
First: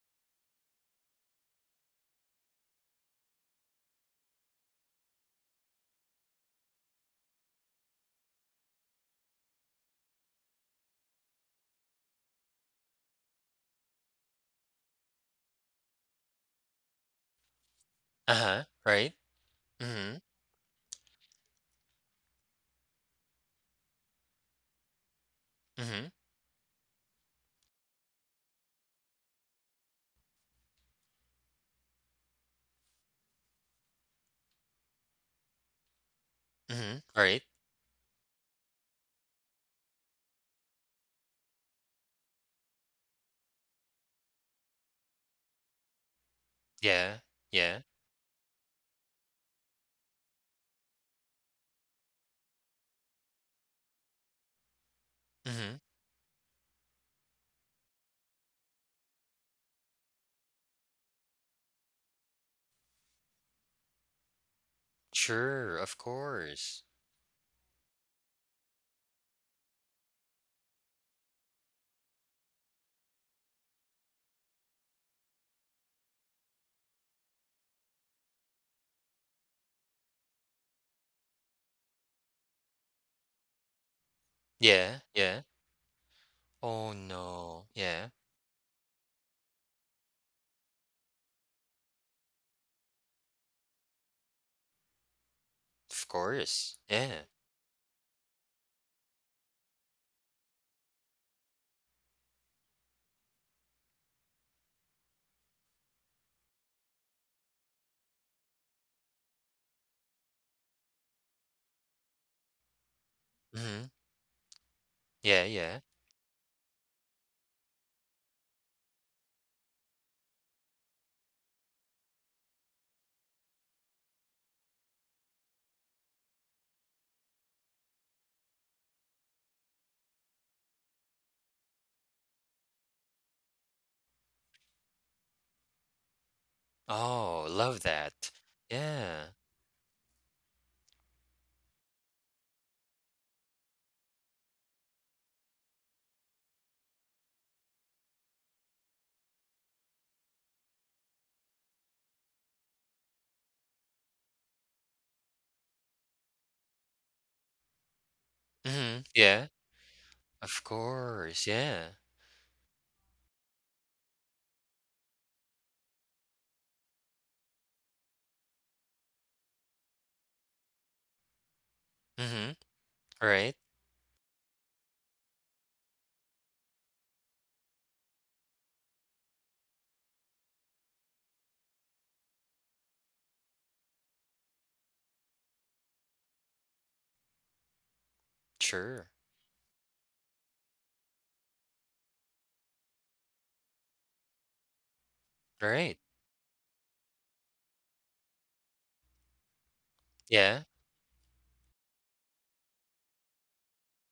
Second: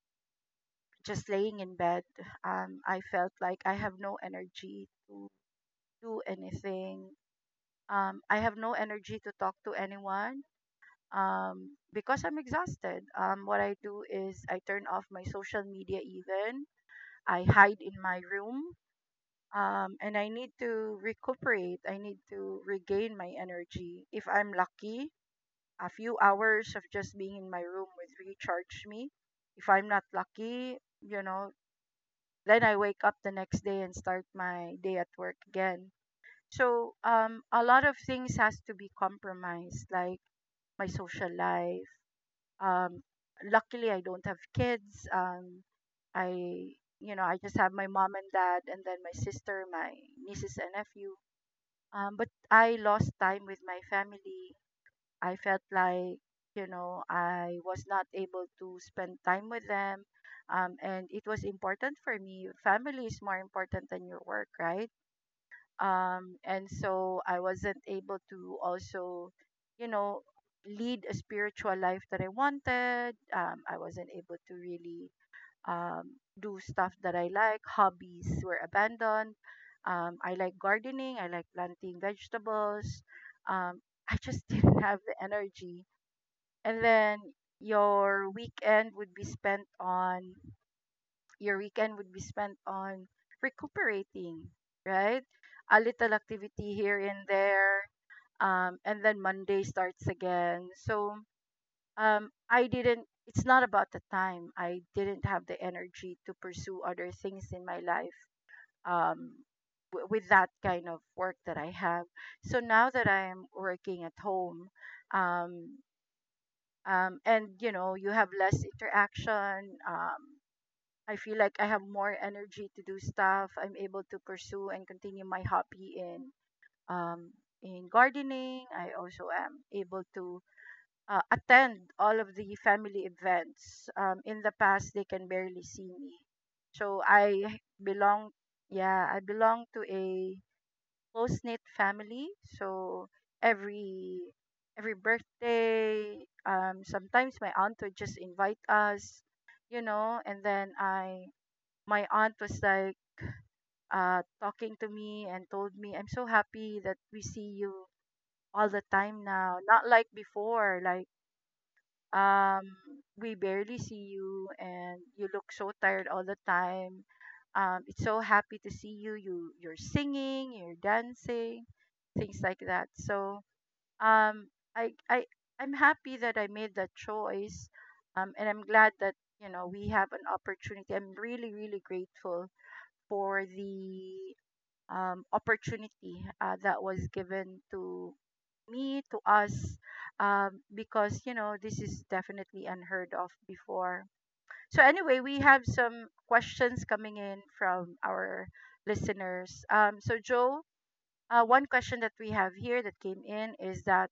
A: just laying in bed, I felt like I have no energy to do anything. I have no energy to talk to anyone, because I'm exhausted. What I do is I turn off my social media, even. I hide in my room.
B: Uh-huh, right.
A: And
B: Mhm,
A: I need to recuperate. I need to regain my energy. If I'm lucky, a
B: mhm,
A: few hours of just being in my room would recharge me. If I'm not lucky, you know, then I wake up the next day and start my day at work again. So,
B: mhm, right.
A: a lot of things has to be compromised, like my social life. Um, luckily, I don't have kids. I, you
B: Yeah,
A: know, I just have
B: yeah.
A: my mom and dad, and then my sister, my nieces and nephew. But I lost time with my family, I felt
B: Mhm.
A: like, you know, I was not able to spend time with them. And it was important for me. Family is more important than your work, right?
B: Sure, of
A: And
B: course.
A: so I wasn't able to also, you know, lead a spiritual life that I wanted. I wasn't able to really do stuff that I like. Hobbies were abandoned. I like gardening, I like planting vegetables. Um, I just didn't
B: Yeah,
A: have the
B: yeah.
A: energy. And
B: Oh,
A: then
B: no. Yeah.
A: your weekend would be spent on your weekend would be spent on recuperating, right, a
B: Of
A: little activity
B: course.
A: here
B: Yeah.
A: and there, and then Monday starts again. So, I didn't, it's not about the time, I didn't have the energy to pursue other things in my life, um, with that kind of work that I have. So now that I'm
B: Mhm.
A: working at home,
B: Yeah,
A: um,
B: yeah.
A: and you know, you have less interaction, I feel like I have more energy to do stuff. I'm able to pursue and continue my hobby in, um, in gardening. I also am able to attend all of the family events. In the past they can barely see me, so
B: Oh,
A: I
B: love
A: belong,
B: that.
A: yeah, I
B: Yeah.
A: belong to a close knit family. So every every birthday, sometimes my aunt would just invite us, you know. And then I, my aunt was like, talking to me and told me, "I'm so happy that we see you all the
B: Mhm.
A: time
B: Yeah.
A: now. Not like
B: Of
A: before, like,
B: course, yeah.
A: um we barely see you and you look so tired all the time. It's so happy to see you, you're singing, you're dancing, things
B: Mhm.
A: like that." So
B: Right.
A: um i i I'm happy that I made that choice. Um and I'm glad that, you know, we have an opportunity. I'm really, really grateful for the opportunity, that was given to me
B: Sure.
A: to us, because you know this is definitely unheard of before. So anyway, we have
B: Right.
A: some questions coming in from our listeners. So, Joe,
B: Yeah.
A: one question that we have here that came in is that,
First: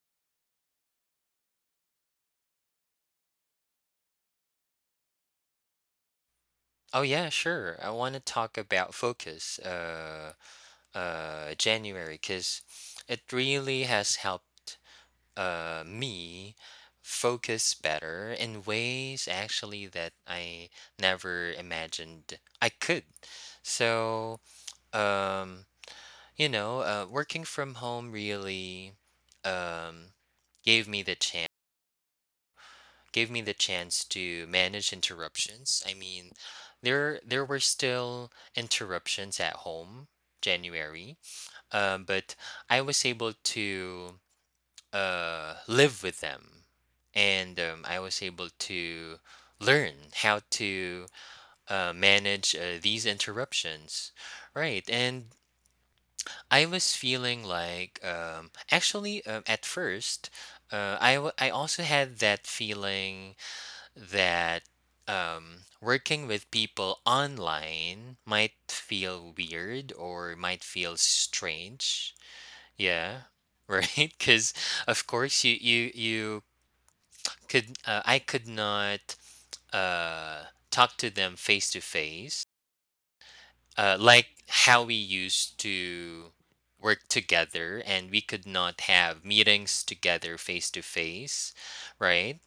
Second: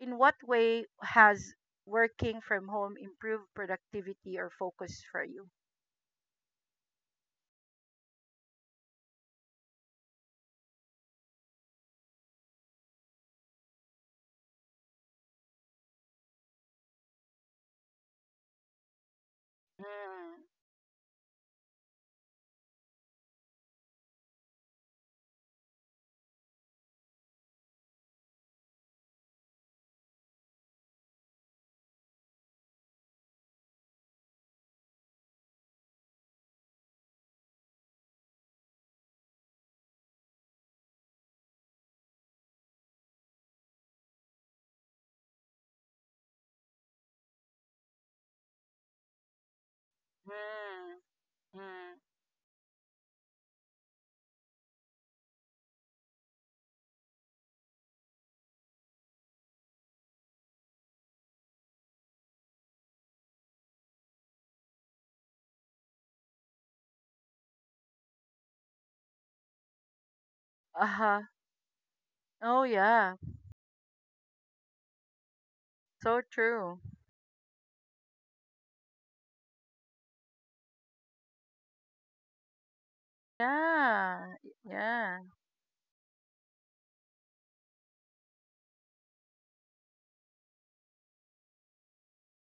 A: in what way has working from home improved productivity or focus for you?
B: Oh yeah, sure. I want to talk about focus, January, because it really has helped me focus better in ways, actually, that
A: Mm.
B: I never imagined I could. So, um working from home really um gave me the chance gave me the chance to manage interruptions. I mean, there were still interruptions at home, January, but I was able to, live with them, and I was able to learn how
A: Mm.
B: to,
A: Mm.
B: manage, these interruptions. Right, and I was feeling like, actually, at first. I also had that feeling that, working with people online might feel weird or might feel
A: Uh-huh.
B: strange.
A: Oh yeah.
B: Yeah, right. Because of course you you
A: So
B: you
A: true.
B: could I could not, uh, talk to them face to face, like
A: Yeah,
B: how we
A: yeah.
B: used to work together, and we could not have meetings together face to face, right,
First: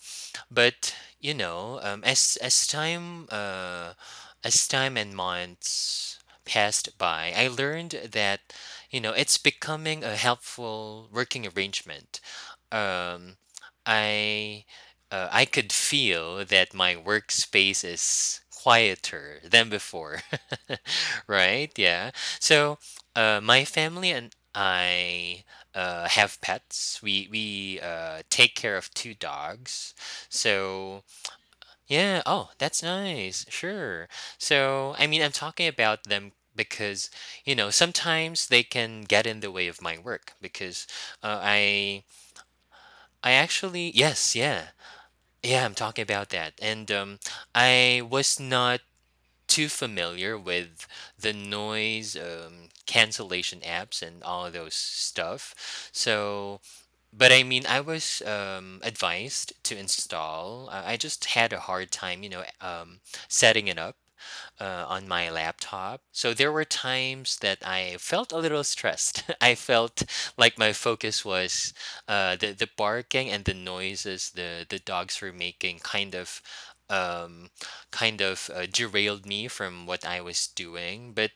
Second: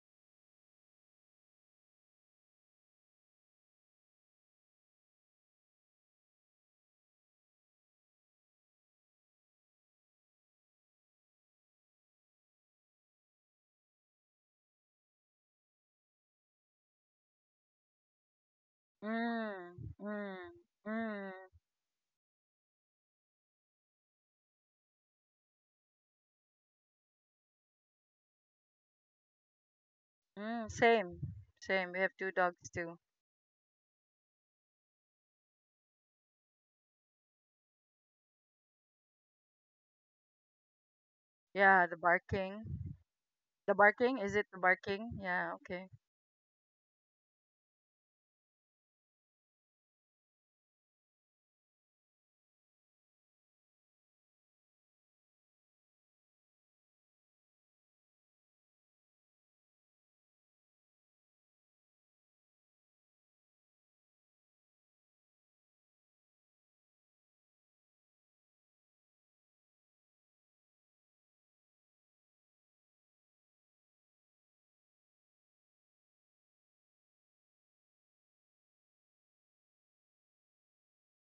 B: but you know um, as as time uh, as time and months passed by, I learned that it's becoming a helpful working arrangement. Um, i uh, i could feel that my workspace is quieter than
A: Mm.
B: before.
A: Mm. Mm.
B: Right, yeah. So, my family and I, have pets. We take care of two dogs.
A: Mm.
B: So,
A: Same, same. We have
B: yeah,
A: two
B: oh,
A: dogs
B: that's
A: too.
B: nice. Sure. So, I mean, I'm talking about them because, sometimes they can get in the way of my work because uh,
A: Yeah, the
B: I
A: barking. The barking,
B: yes,
A: is it the
B: yeah.
A: barking? Yeah,
B: Yeah, I'm
A: okay.
B: talking about that. And I was not too familiar with the noise, cancellation apps and all of those stuff. So but I mean, I was, advised to install. I just had a hard time, setting it up, on my laptop. So there were times that I felt a little stressed. I felt like my focus was the barking and the noises the dogs were making um kind of derailed me from what I was doing, but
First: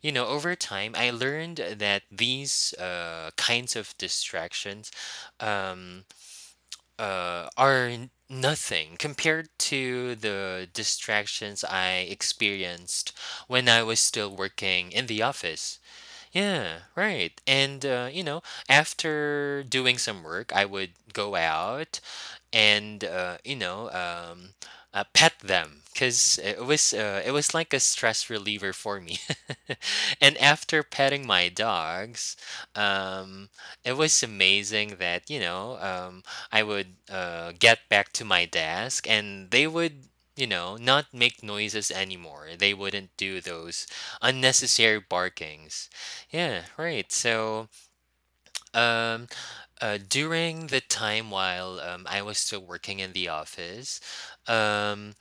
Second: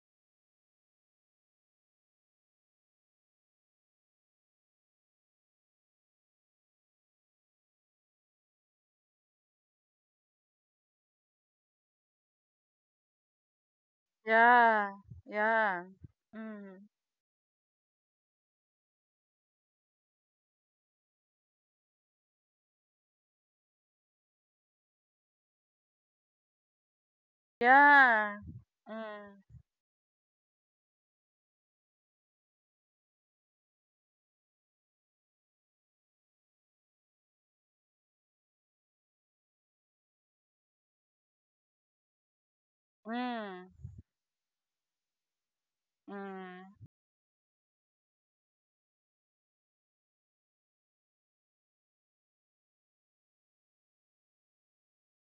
B: over time I learned that these kinds of distractions, um, are nothing compared to the distractions I experienced when I was still working
A: Yeah,
B: in the office.
A: yeah.
B: Yeah,
A: Mm,
B: right. And, after doing some work, I would go out and pet them because it was like a stress
A: yeah.
B: reliever for me.
A: Mm.
B: And after petting my dogs, um, it was amazing that I would, get back to my desk, and they would not make noises anymore. They wouldn't do
A: Mm.
B: those unnecessary barkings. Yeah,
A: Mm.
B: right. So um uh, during the time while, I was still working in the office, um,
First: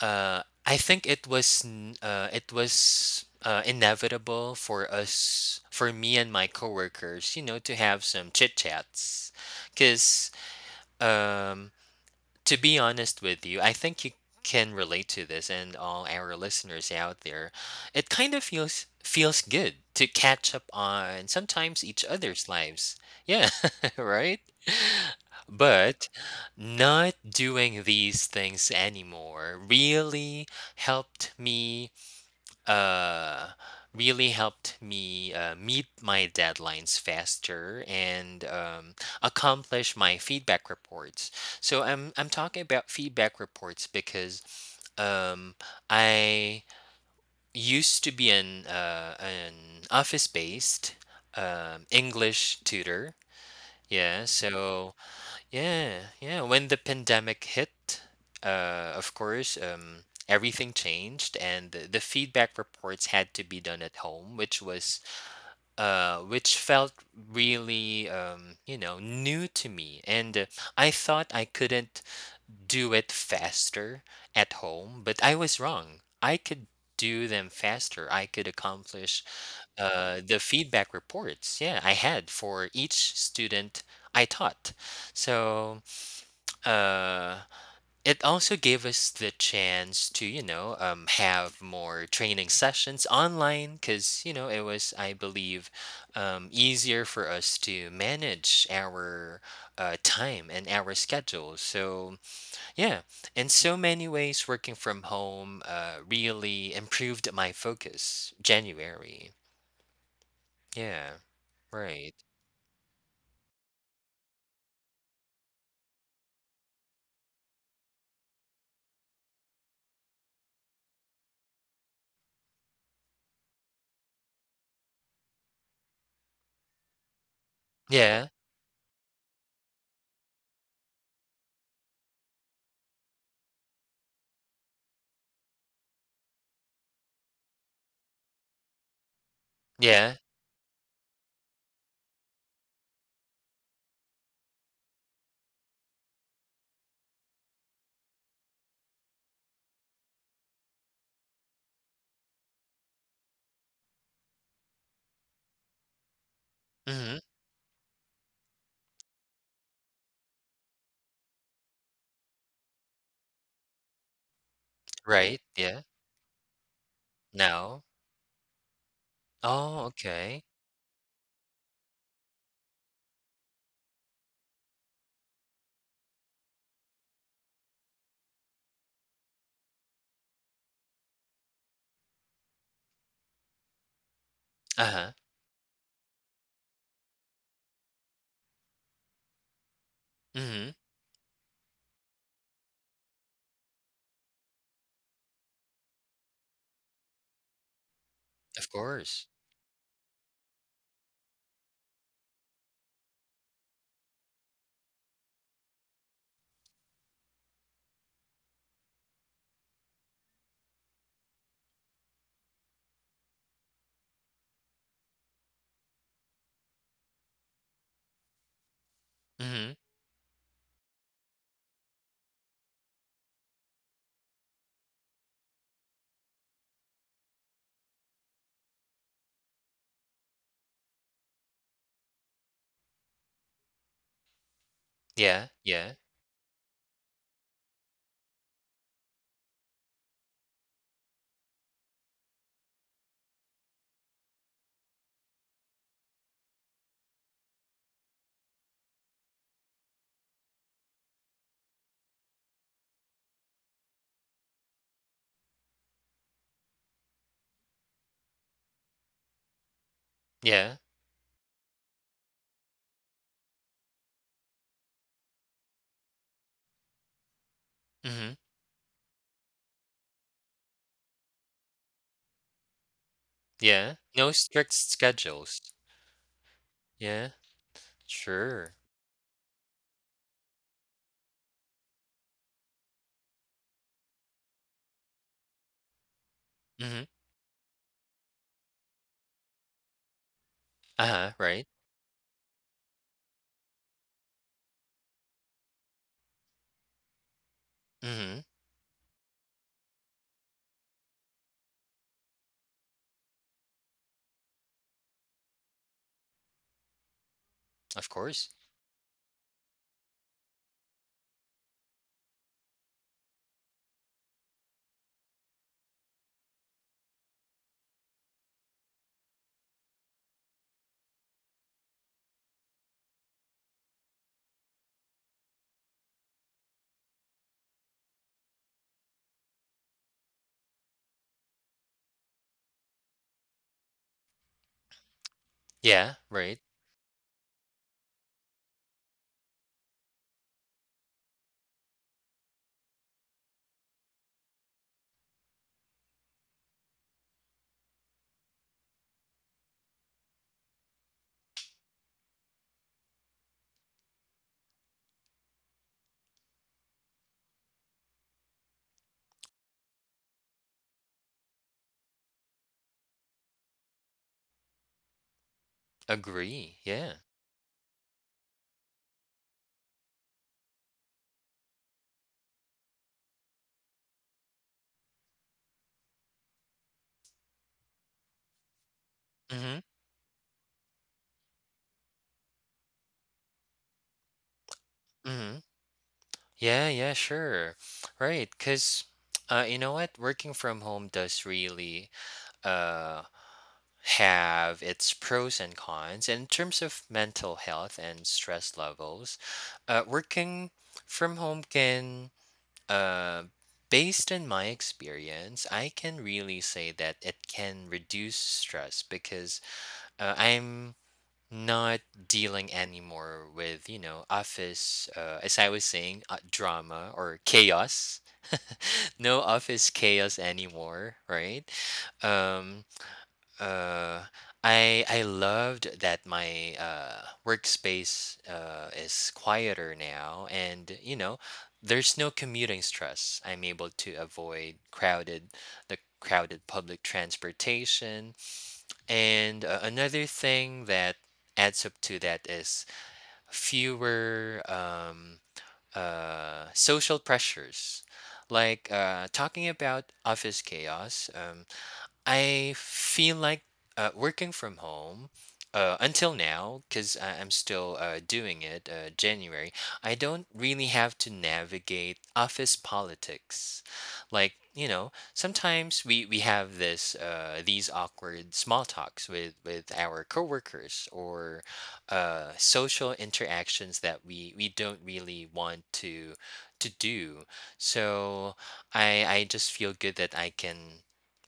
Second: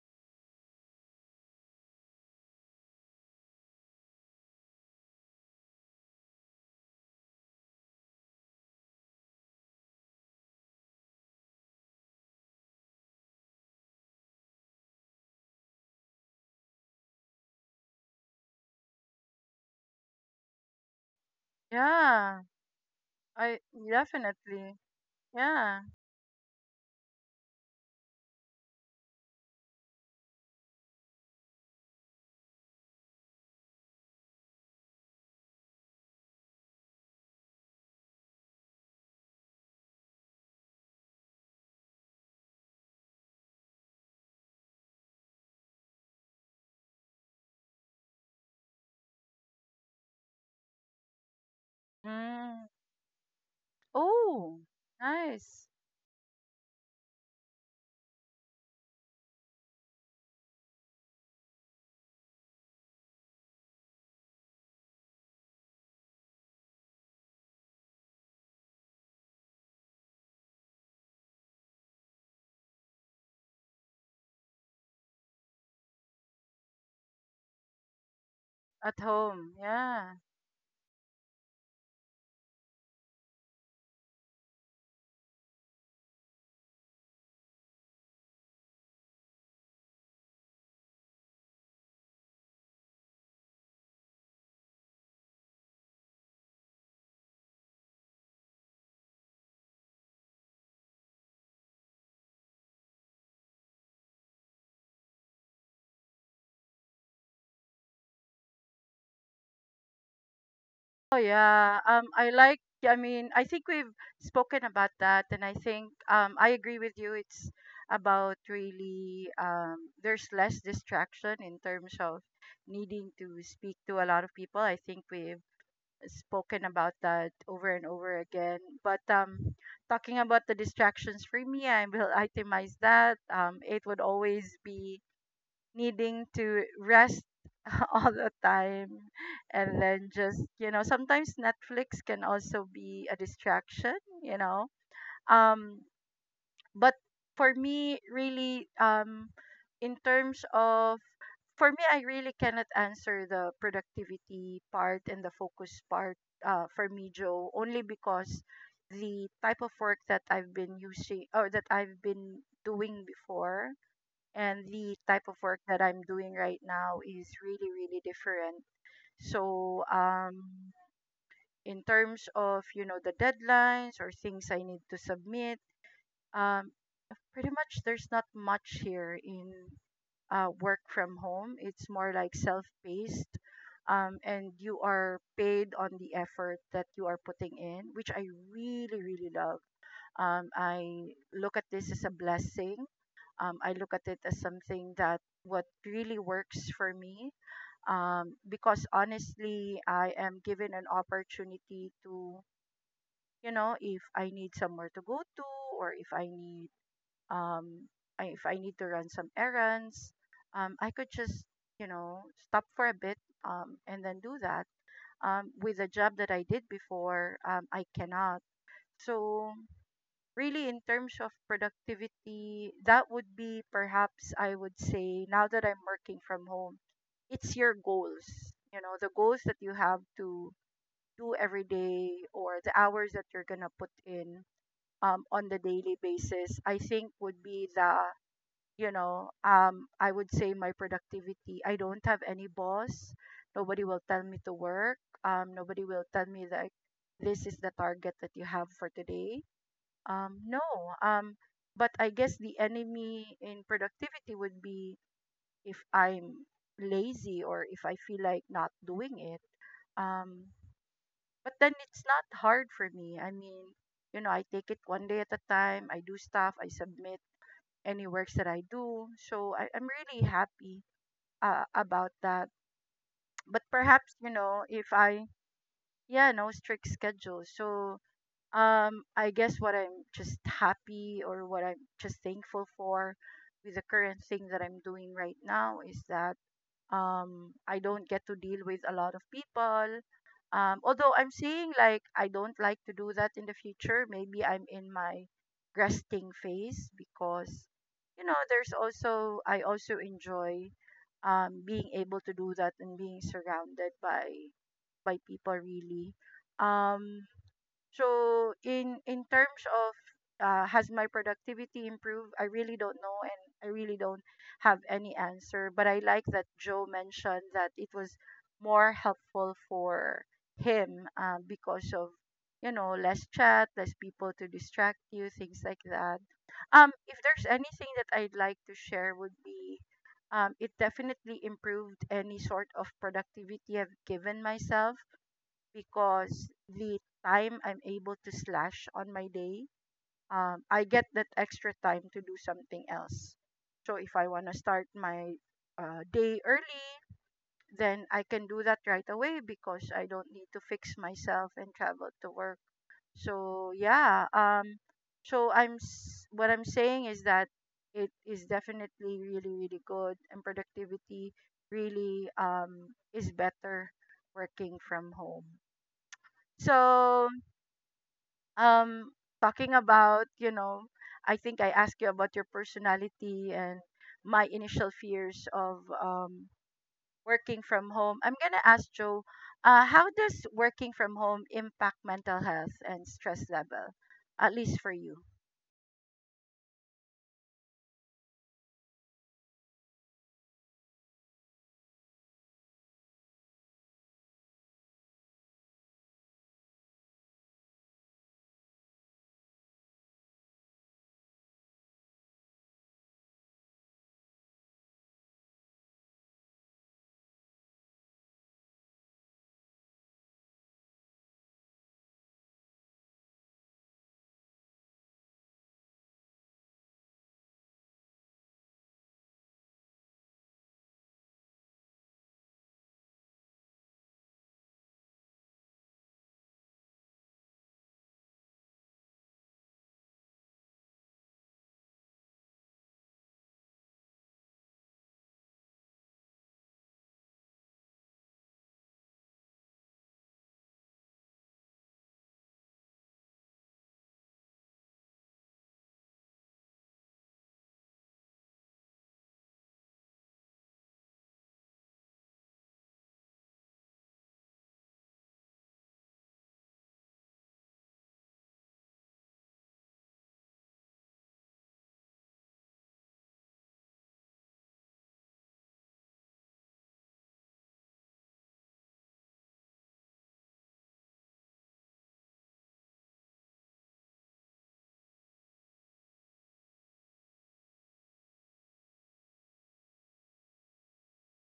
B: I think it was inevitable for us, for me and my coworkers, to have some chit chats, because, um, to be honest with you, I think you can relate to this, and all our listeners out there, it kind of feels good to catch up on sometimes each
A: Yeah,
B: other's lives. Yeah,
A: I
B: right.
A: definitely. Yeah.
B: But not doing these things anymore helped me uh really helped me meet my deadlines faster, and accomplish my feedback reports. So I'm talking about feedback reports because, um, I used to be an office based, English
A: Mm.
B: tutor. Yeah,
A: Oh,
B: so
A: nice.
B: yeah, yeah. When the pandemic hit, of course, everything changed, and the feedback reports had to be done at home, which felt really, new to me. And I thought I couldn't do it faster at home, but I was wrong. I could do them faster. I could
A: At
B: accomplish,
A: home. Yeah.
B: the feedback reports. Yeah, I had for each student I taught. So uh it also gave us the chance to have more training sessions online because it was, I believe, easier for us to manage our time and our schedule. So yeah, in so many ways, working from home really improved my focus, January. Yeah,
A: Oh yeah.
B: right.
A: I like, I mean, I think we've spoken about that, and I think I agree with you. It's about really, there's less distraction in terms of needing to speak to a lot of people. I think we've spoken about that over and over
B: Yeah,
A: again. But talking about the distractions, for me, I will itemize that. It would always be needing to rest all the time, and then
B: yeah.
A: just, you know, sometimes Netflix can also be a distraction, you know. um but for me, really, in terms of, for me, I really cannot answer the productivity part and the focus part, for me,
B: Mm-hmm.
A: Joe, only because the type of work that I've been using or that I've been doing before and the type of
B: Right,
A: work
B: yeah.
A: that I'm doing right now is really,
B: Now.
A: really different.
B: Oh,
A: So
B: okay.
A: in terms of, you know, the deadlines or things I need to submit, um pretty much there's not much here in work from home. It's more like self-paced. And you
B: Uh-huh.
A: are paid on the effort that you are putting in, which I really, really love.
B: Mm-hmm.
A: I look at this as a blessing. I look at it as something that what really works for me.
B: Of
A: Because
B: course.
A: honestly, I am given an opportunity to, you know, if I need somewhere to go to, or if I need, um, if I need to run some errands, I could just, you know, stop for a bit, and then do that. With the job that I did before, I cannot. So,
B: Mhm.
A: really, in terms of productivity, that would be, perhaps I would say, now that I'm working from home, it's your goals. You know, the goals that you have to do every day or the hours that you're gonna put in
B: Yeah,
A: on the
B: yeah,
A: daily basis, I think would be the, you know, I would say my productivity. I don't have any boss. Nobody will tell me to work. Nobody will tell me that this is the target that you have for today, no. Um, but I guess the enemy in productivity would be if I'm lazy or if I feel like not doing it. Um,
B: yeah.
A: but then it's not hard for me. I mean, you know, I take it one day at a time. I do stuff. I submit any
B: Mhm.
A: works that I do. So I'm really happy about that. But
B: Yeah.
A: perhaps,
B: No
A: you know,
B: strict
A: if I—
B: schedules.
A: yeah, no strict
B: Yeah,
A: schedule. So
B: sure.
A: I guess what I'm just happy or what I'm just thankful for with the current thing that I'm doing right now is that
B: Mhm.
A: I don't get to deal with a lot of people. Although
B: Uh-huh,
A: I'm
B: right.
A: saying like I don't like to do that in the future, maybe I'm in my resting phase, because you know
B: Mhm.
A: there's also, I also enjoy being able to do that and being surrounded by people really. Um
B: Of course.
A: so in terms of, has my productivity improved? I really don't know, and I really don't have any answer. But I like that Joe mentioned that it was more helpful for him because of, you know, less chat, less people to distract you, things like that. If there's anything that I'd like to share, would be it definitely improved any sort of productivity I've given myself,
B: Yeah,
A: because
B: right.
A: the time I'm able to slash on my day, I get that extra time to do something else. So if I want to start my day early, then I can do that right away, because I don't need to fix myself and travel to work. So yeah, so what I'm saying is that it is definitely really, really good, and productivity really is better working from home.
B: Agree. Yeah.
A: So um talking about, you know, I think I asked you about your personality and my initial fears of working from home, I'm gonna ask Joe,
B: Mhm.
A: how does working from home impact mental health and stress level, at least for you?
B: Mhm. Yeah, yeah, sure. Right, 'cause you know what? Working from home does really, uh have its pros and cons in terms of mental health and stress levels. Working from home can Uh, Based on my experience, I can really say that it can reduce stress because, I'm not dealing anymore with, office, as I was saying, drama or chaos. No office chaos anymore, right? Um, uh, I loved that my, workspace, is quieter now, and, there's no commuting stress. I'm able to avoid crowded the crowded public transportation, and another thing that adds up to that is fewer, social pressures. Like, talking about office chaos, I feel like, working from home, until now, because I'm still, doing it, January, I don't really have to navigate office politics. Like, sometimes we have this these awkward small talks with our coworkers or, social interactions that we don't really want to do. So I just feel good that I can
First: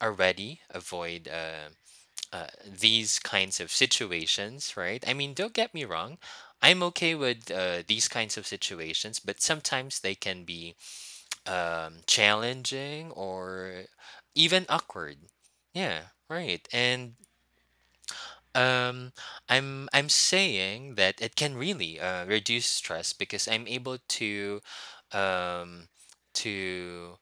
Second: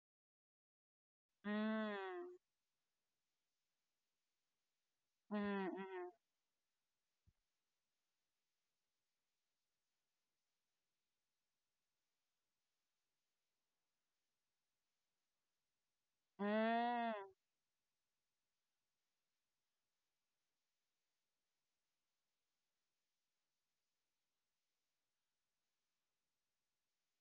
B: already avoid,
A: Mm.
B: these kinds of situations, right? I mean, don't
A: Mm.
B: get me
A: Mm.
B: wrong. I'm okay with, these kinds of situations, but sometimes they can be, challenging or even awkward. Yeah, right. And
A: Mm.
B: um, I'm saying that it can really, reduce stress because I'm able um, to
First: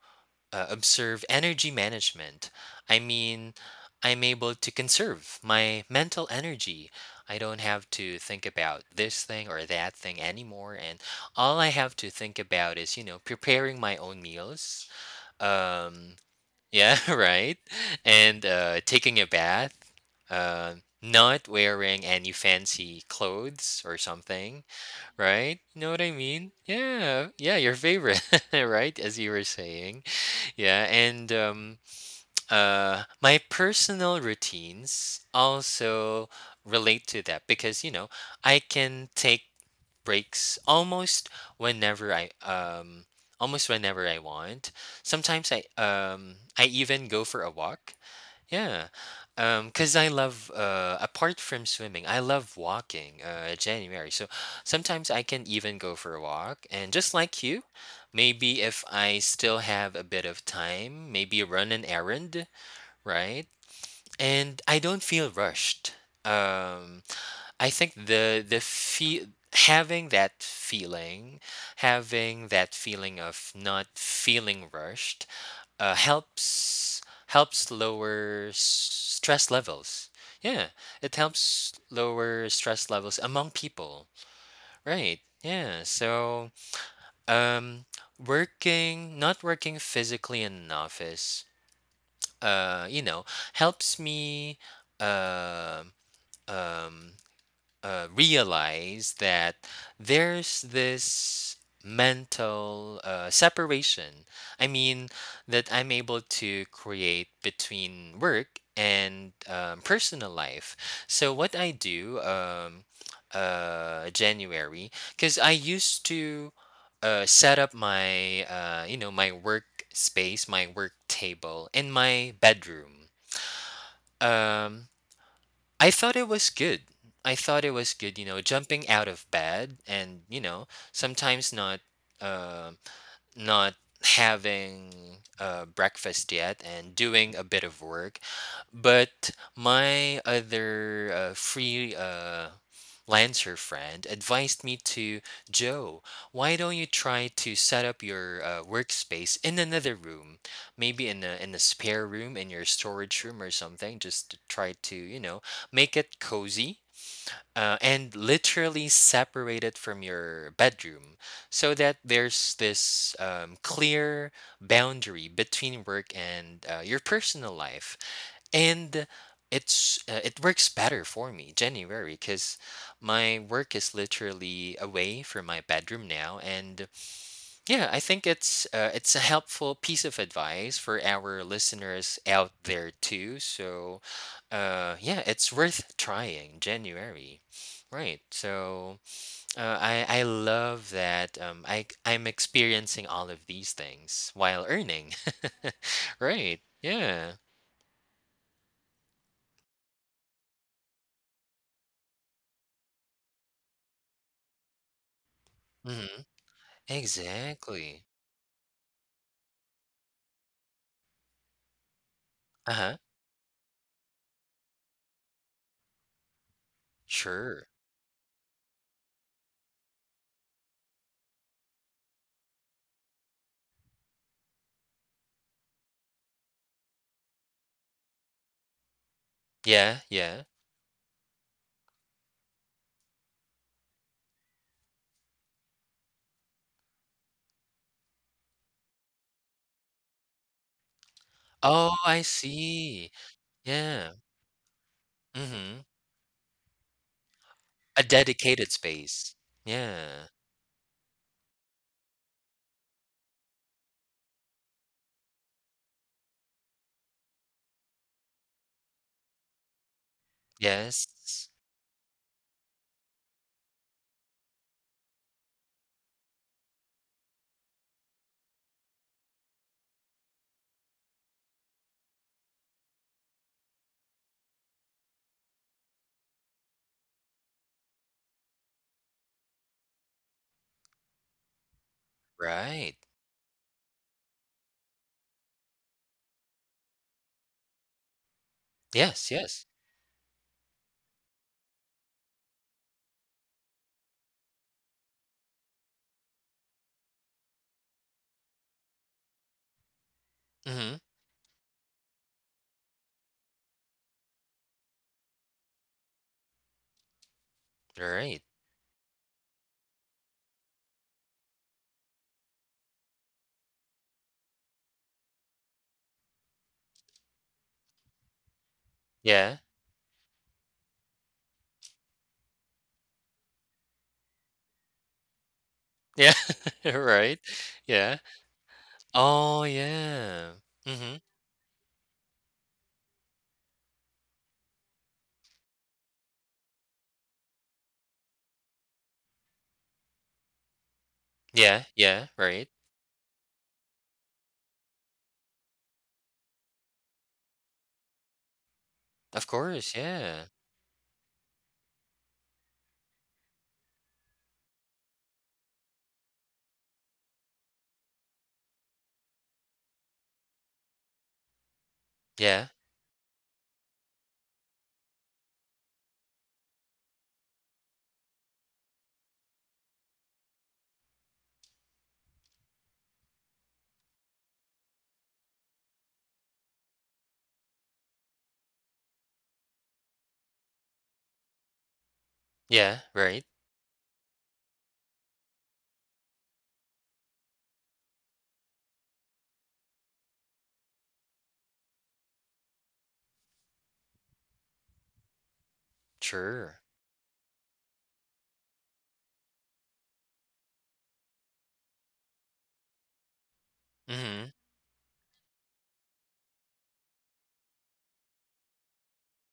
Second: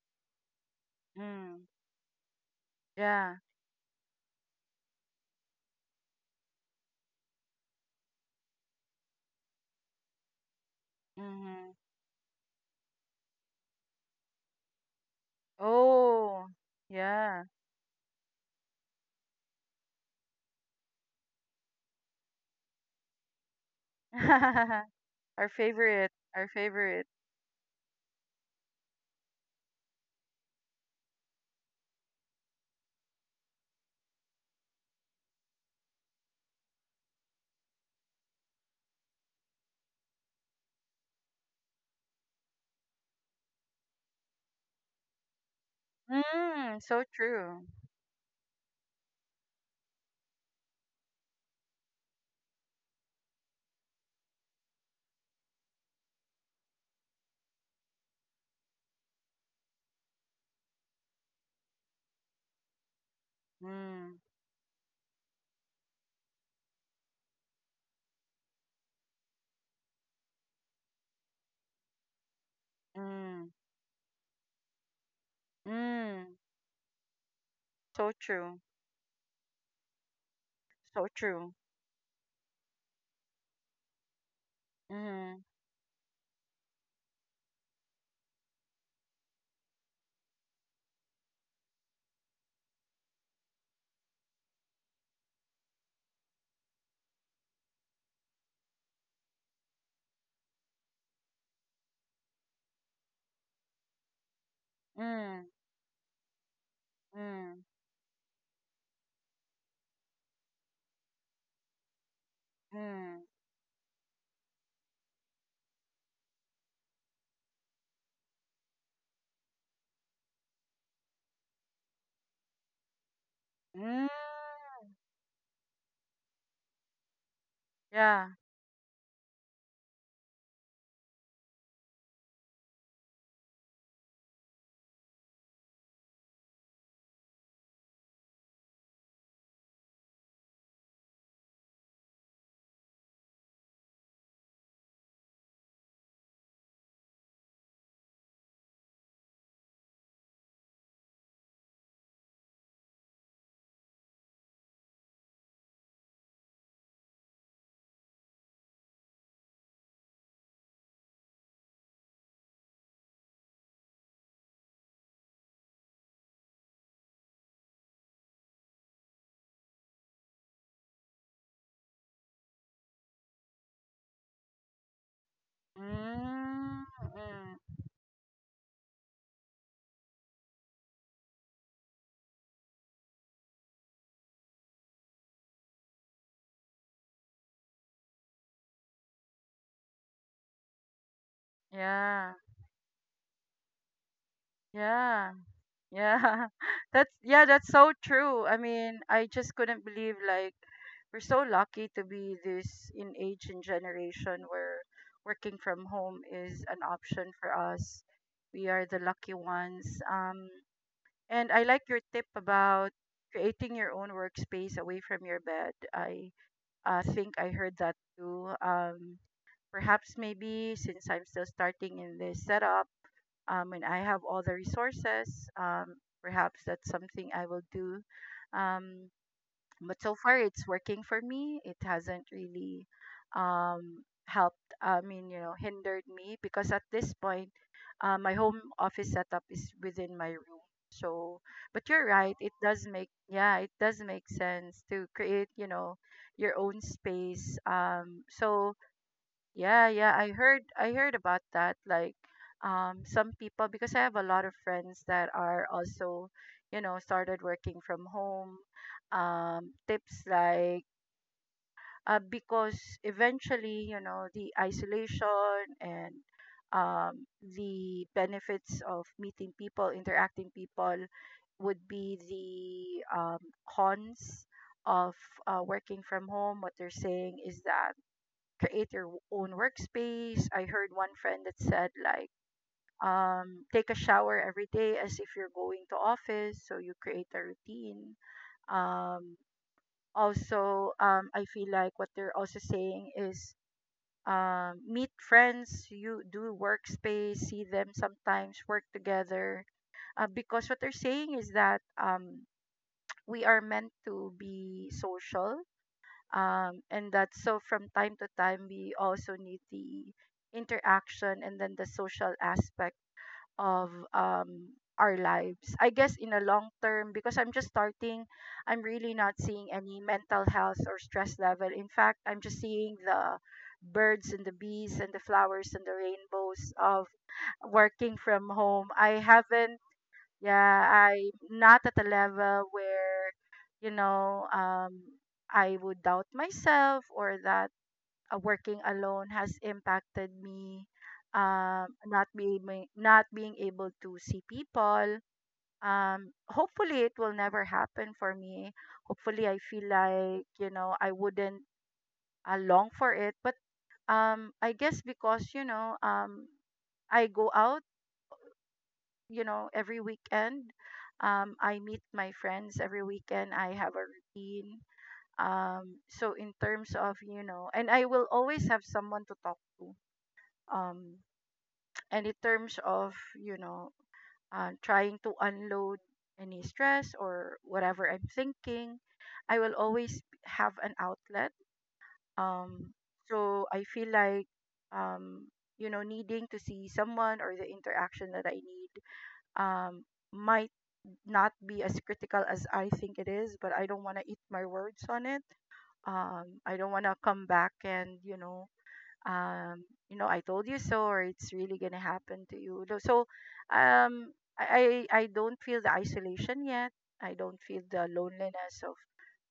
B: uh, observe
A: Mm.
B: energy management. I
A: Yeah.
B: mean, I'm able to conserve my mental energy. I don't have to think about this thing or that thing anymore. And all I
A: Mm-hmm.
B: have to think about is, preparing my own meals. Um,
A: Oh
B: yeah,
A: yeah.
B: right. And taking a bath. Uh, Not wearing any fancy clothes or something,
A: Our
B: right? You know what
A: favorite,
B: I
A: our
B: mean?
A: favorite.
B: Yeah, yeah, your favorite, right? As you were saying. Yeah, and my personal routines also relate to that because I can take breaks whenever I um almost whenever I want. Sometimes I
A: Mm, so
B: even go for a
A: true.
B: walk. Yeah, 'cause I love, apart from swimming, I love walking, January. So sometimes I can even go for a walk and just like you, maybe if I still have a bit of time, maybe run an errand, right?
A: Mm.
B: And I don't feel rushed. Um, I think the feel having that feeling, having that feeling
A: Mm.
B: of not feeling rushed, uh,
A: Mm.
B: helps helps
A: So
B: lower
A: true.
B: stress levels. Yeah,
A: So
B: it
A: true.
B: helps lower stress levels among people. Right.
A: Mm.
B: Yeah. So, um, working, not working physically in an office, uh, you know, helps me, uh, um, realize that there's this mental separation. I mean,
A: Mm.
B: that I'm able to create
A: Mm.
B: between work and personal life. So, what I do,
A: Mm.
B: January, because I used to set up my work space, my work table in my bedroom.
A: Mm.
B: Um, I thought it was good. I thought it was good, you
A: Yeah.
B: know, jumping out of bed and, you know, sometimes um not having breakfast yet and doing a bit of work. But my other free lancer friend advised me to, "Joe, why don't you try to set up your workspace in another room, maybe in a spare room, in your storage room or something, just to try to, you know, make it cozy and literally separate it from your bedroom, so that there's this clear boundary between work and your personal life, and it works better for me, January, because my work is literally away from my bedroom now."
A: Mm.
B: And
A: Mm.
B: yeah, I think it's a helpful piece of advice for our listeners out there too. So, yeah, it's worth trying, January, right? So, I love that. I'm
A: Yeah.
B: experiencing all of these things while earning,
A: Yeah. Yeah.
B: right?
A: That's,
B: Yeah.
A: yeah, that's so true. I mean, I just couldn't believe, like, we're so lucky to be this in age and generation where working from home
B: Hmm.
A: is an option for us.
B: Exactly.
A: We are the lucky ones. And I like your tip
B: Uh
A: about
B: huh.
A: creating your own workspace away from your bed. I think I
B: Sure.
A: heard that too. Perhaps maybe since I'm still starting in this setup, and I have all the resources, perhaps that's something I will do. Um, but
B: Yeah.
A: so far
B: Yeah.
A: it's working for me. It hasn't really helped, I mean, you know, hindered me, because at this point, my home office setup is within my room. So,
B: Oh,
A: but you're
B: I
A: right, it does
B: see.
A: make, yeah, it does
B: Yeah.
A: make sense to create, you
B: Mm-hmm.
A: know, your own space.
B: A
A: Um
B: dedicated
A: so
B: space.
A: yeah, yeah,
B: Yeah.
A: I heard, I heard about that. Like, some people, because I have a lot of friends that are also, you know, started working from home. Tips like,
B: Yes.
A: because eventually, you know, the isolation and um, the benefits of meeting people, interacting people, would be the cons of working from home. What they're saying is that create your own workspace. I heard one friend that said like,
B: Right.
A: take a shower every day as if you're going to office, so you create a routine.
B: Yes,
A: um
B: yes.
A: Also, I feel like what they're also saying is meet friends, you do workspace, see them, sometimes work together, because what they're
B: Mhm.
A: saying is that we are meant to be social, and that, so from time to
B: Right.
A: time we also need the interaction and then the social aspect of our lives, I guess, in a long term. Because I'm just starting, I'm really not
B: Yeah.
A: seeing any mental health or stress level. In fact, I'm just seeing the birds and the bees and the flowers and the
B: Yeah.
A: rainbows of
B: Right. Yeah.
A: working from home. I
B: Oh,
A: haven't,
B: yeah.
A: yeah,
B: Mhm.
A: I'm not at a level where, you know, I would doubt myself, or that working alone has impacted me,
B: Yeah,
A: um,
B: yeah,
A: not
B: right.
A: being not being able to see people. Hopefully, it will never happen for me.
B: Of
A: Hopefully, I feel
B: course, yeah.
A: like, you know, I wouldn't long for it. But I guess because, you know, I go out, you know, every weekend. I meet my
B: Yeah.
A: friends every weekend. I have a routine. So in terms of, you know, and I will always have someone to talk to. Um, and in terms of, you know, trying to unload any stress or whatever I'm thinking, I will always have an outlet. Um,
B: Yeah, right.
A: so I feel like, um, you know, needing to see someone or the interaction that I need um, might not be as critical as I think it is, but I don't want to eat my words on it. I
B: Sure.
A: don't want to come back and, you know, I told you so, or it's really gonna happen to you. Though— so, um,
B: Mhm.
A: I don't feel the isolation yet. I don't feel the loneliness of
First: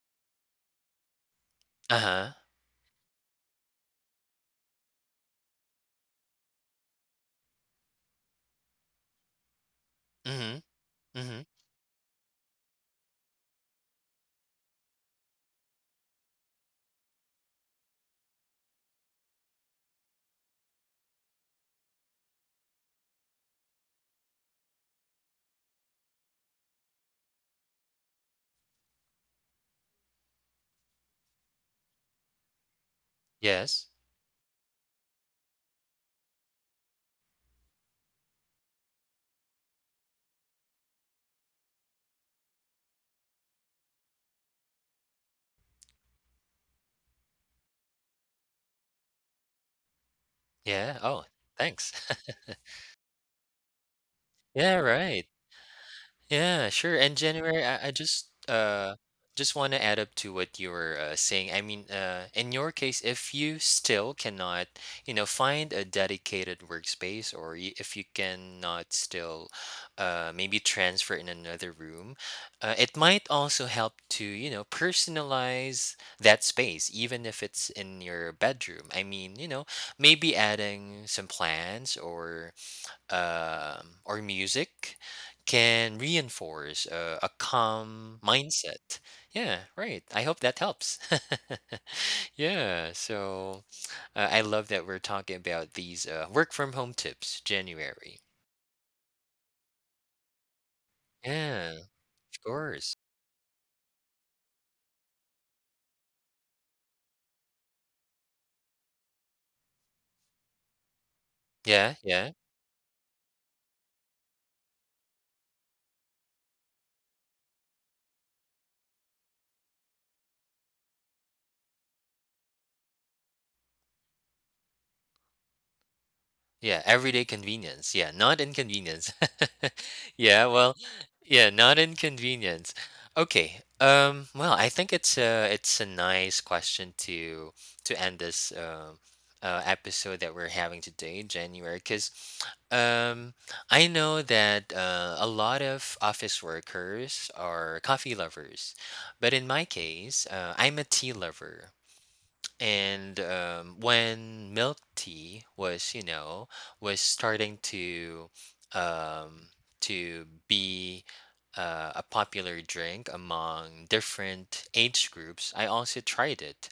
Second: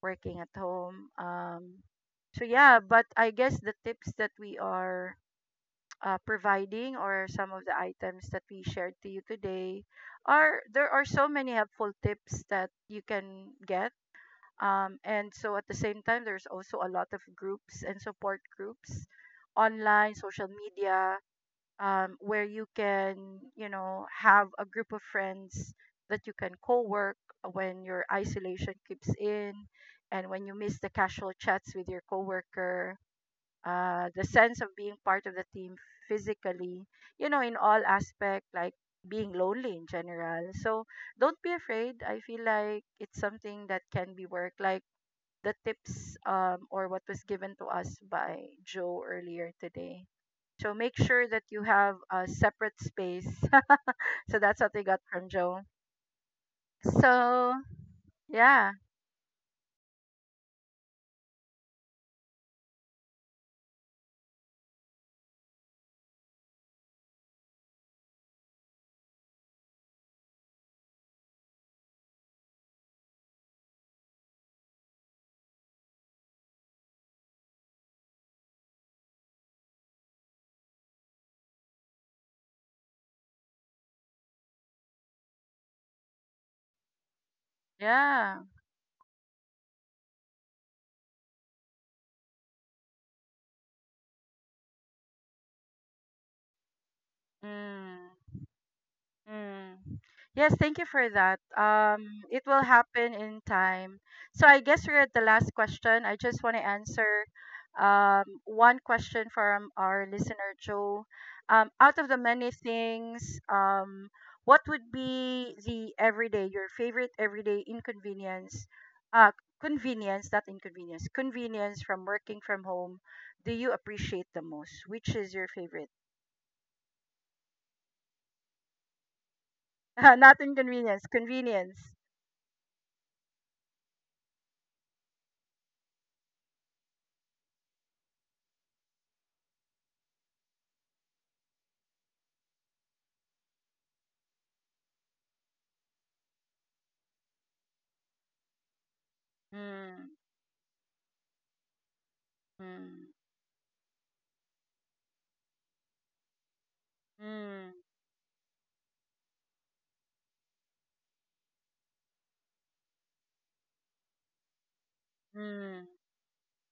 A: working at home.
B: Uh-huh.
A: So yeah, but I guess the tips that we are providing or some of the items that we shared to you today are,
B: Mhm.
A: there are so
B: Mhm.
A: many helpful tips that you can get, and so at the same time there's also a lot of groups and support groups online, social media, where you can, you know, have a group of friends that you can co-work when your isolation keeps in, and when you miss the casual chats with your coworker,
B: Yes.
A: the sense of being part of the team physically, you know, in all aspect, like being lonely in general. So don't be afraid. I feel like it's something that can be worked. Like the tips or what was given to us by Joe earlier today. So make
B: Yeah. Oh,
A: sure that you
B: thanks.
A: have a separate space. So that's what
B: Yeah,
A: we got from
B: right.
A: Joe.
B: Yeah, sure. And
A: So
B: January, I
A: yeah,
B: just want to add up to what you were saying. I mean, in your case, if you still cannot, find a dedicated workspace, or if you cannot still, maybe transfer in another room, it might also help to, personalize that space, even if it's in your bedroom. I mean, maybe adding some plants or music can reinforce a calm
A: yeah.
B: mindset. Yeah, right. I hope that helps. Yeah, so, I love that we're talking about these work from home tips, January.
A: Mm. Mm. Yes, thank you for that.
B: Yeah,
A: It
B: of
A: will
B: course.
A: happen in time. So I guess we're at the last question. I just want to answer one question from our listener, Joe.
B: Yeah,
A: Out of the
B: yeah.
A: many things, what would be the everyday, your favorite everyday uh, convenience, not inconvenience, convenience from working from home do you appreciate the most? Which is your favorite?
B: Yeah, everyday convenience. Yeah, not inconvenience.
A: Not
B: Yeah, well,
A: inconvenience,
B: yeah,
A: convenience.
B: not inconvenience. Okay. Well, I think it's a nice question to end this episode that we're having today, January, because um, I know that a lot of office workers are coffee lovers, but in my
A: Mm.
B: case, I'm a tea lover.
A: Mm,
B: And when milk tea was starting
A: mm,
B: um, to be a popular drink among different age groups, I
A: mm,
B: also tried it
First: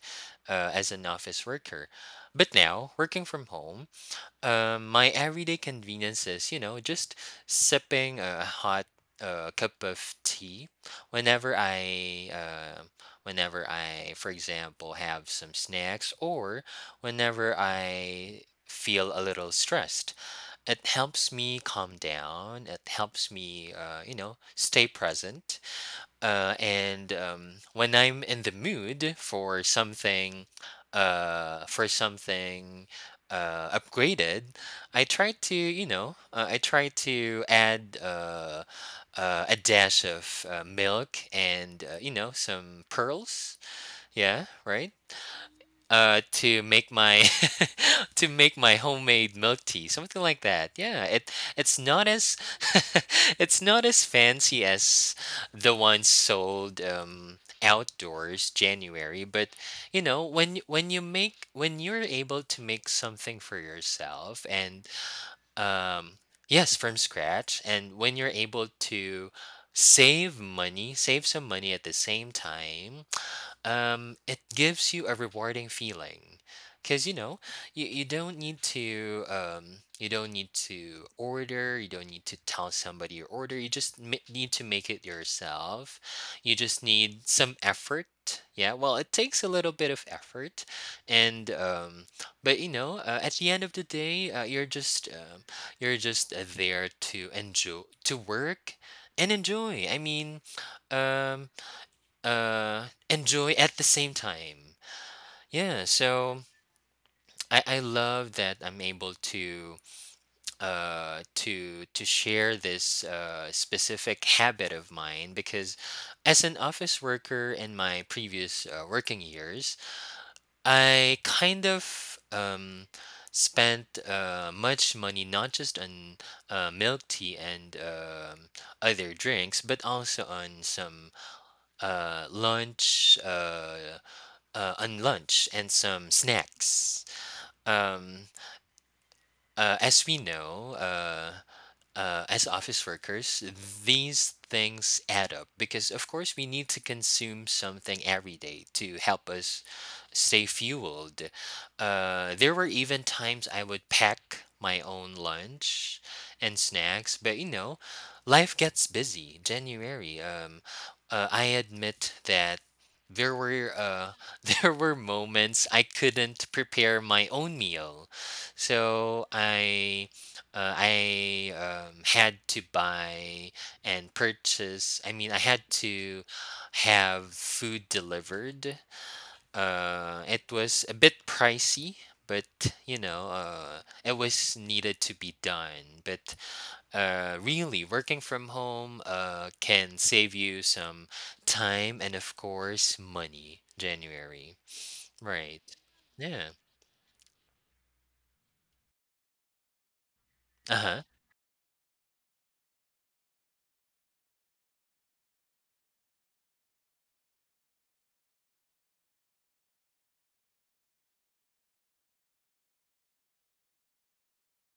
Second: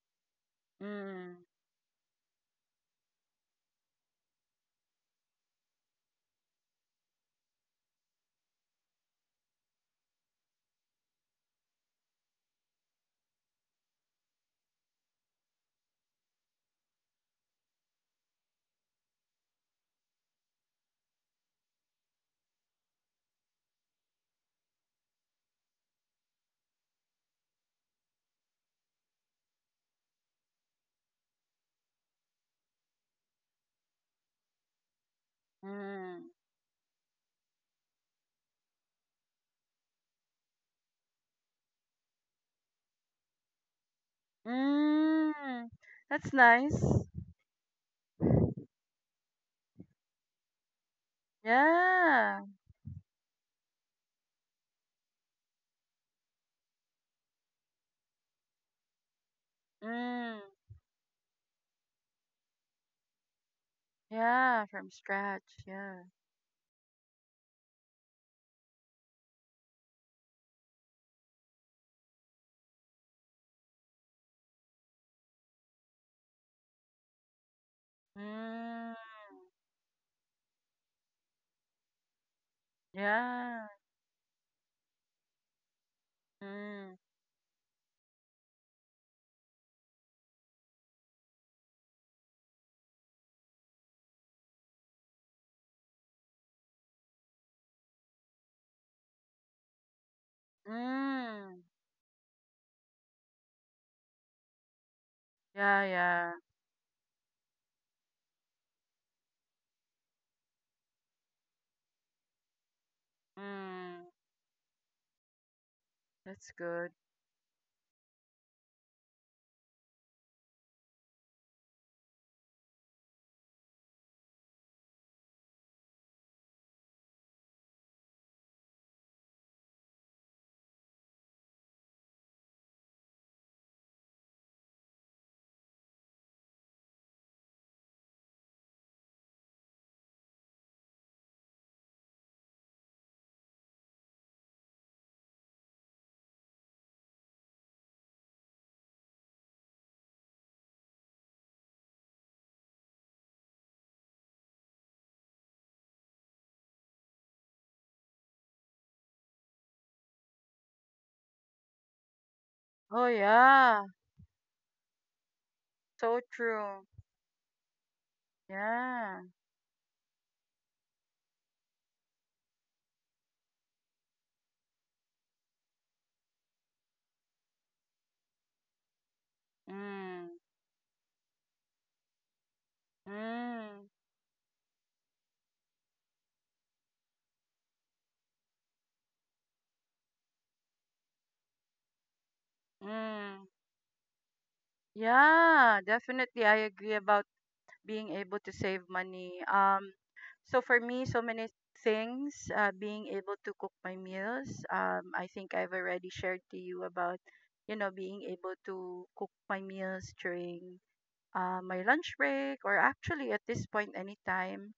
B: as an
A: mm,
B: office worker. But now, working from home, my everyday conveniences, just sipping a hot cup of tea whenever I, uh, whenever I, for example, have some snacks or whenever I feel a little stressed. It helps me calm down. It helps me, stay present. And when I'm in the mood for something upgraded, I try to, you know,
A: mm,
B: I try to add a dash of milk and, some pearls. Yeah, right.
A: mm. That's
B: To
A: nice.
B: make my To make my homemade milk tea, something like that. Yeah, it's not as
A: Yeah.
B: it's not as fancy as the ones sold outdoors, January, but you know,
A: Mm,
B: when y- when you make when you're able to make something for yourself
A: yeah,
B: and
A: from scratch. Yeah.
B: um yes, from scratch, and when you're able to save money, save some money at the same time, it gives you a rewarding feeling, because you know you don't need
A: Mm,
B: to order, you don't need to tell somebody your order,
A: yeah.
B: you just need to make it yourself. You just
A: Mm,
B: need some effort. Yeah, well, it takes a little bit of effort, and but you know, at the end of the day, you're just there to enjoy to work and enjoy. I mean, um
A: mm.
B: enjoy at the same time.
A: Yeah,
B: Yeah,
A: yeah.
B: so I love that I'm able to to share this
A: Mm,
B: specific habit of mine, because as
A: that's
B: an
A: good.
B: office worker in my previous working years, I kind of spent much money not just on milk tea and other drinks, but also on some lunch a lunch and some snacks. Um, as we know, as office workers, these things add up because, of course, we need to consume something every day to help us stay fueled. There were even times I would pack my own lunch and snacks, but you know, life gets busy, January. I admit that.
A: Oh,
B: There were
A: yeah.
B: There were moments I
A: So
B: couldn't
A: true.
B: prepare my own meal,
A: Yeah.
B: so I had to buy and purchase. I mean, I had to have food delivered.
A: Mm,
B: It was a bit pricey, but you know,
A: mm,
B: it was needed to be done. But really, working from home can save you some time and, of course,
A: mm.
B: money, January, right?
A: Yeah, definitely.
B: Yeah.
A: I agree about being able to save money. So
B: Uh
A: for me,
B: huh.
A: so many things. Being able to cook my meals. I think I've already shared to you about, you know, being able to cook my meals during my lunch break or actually at this point anytime.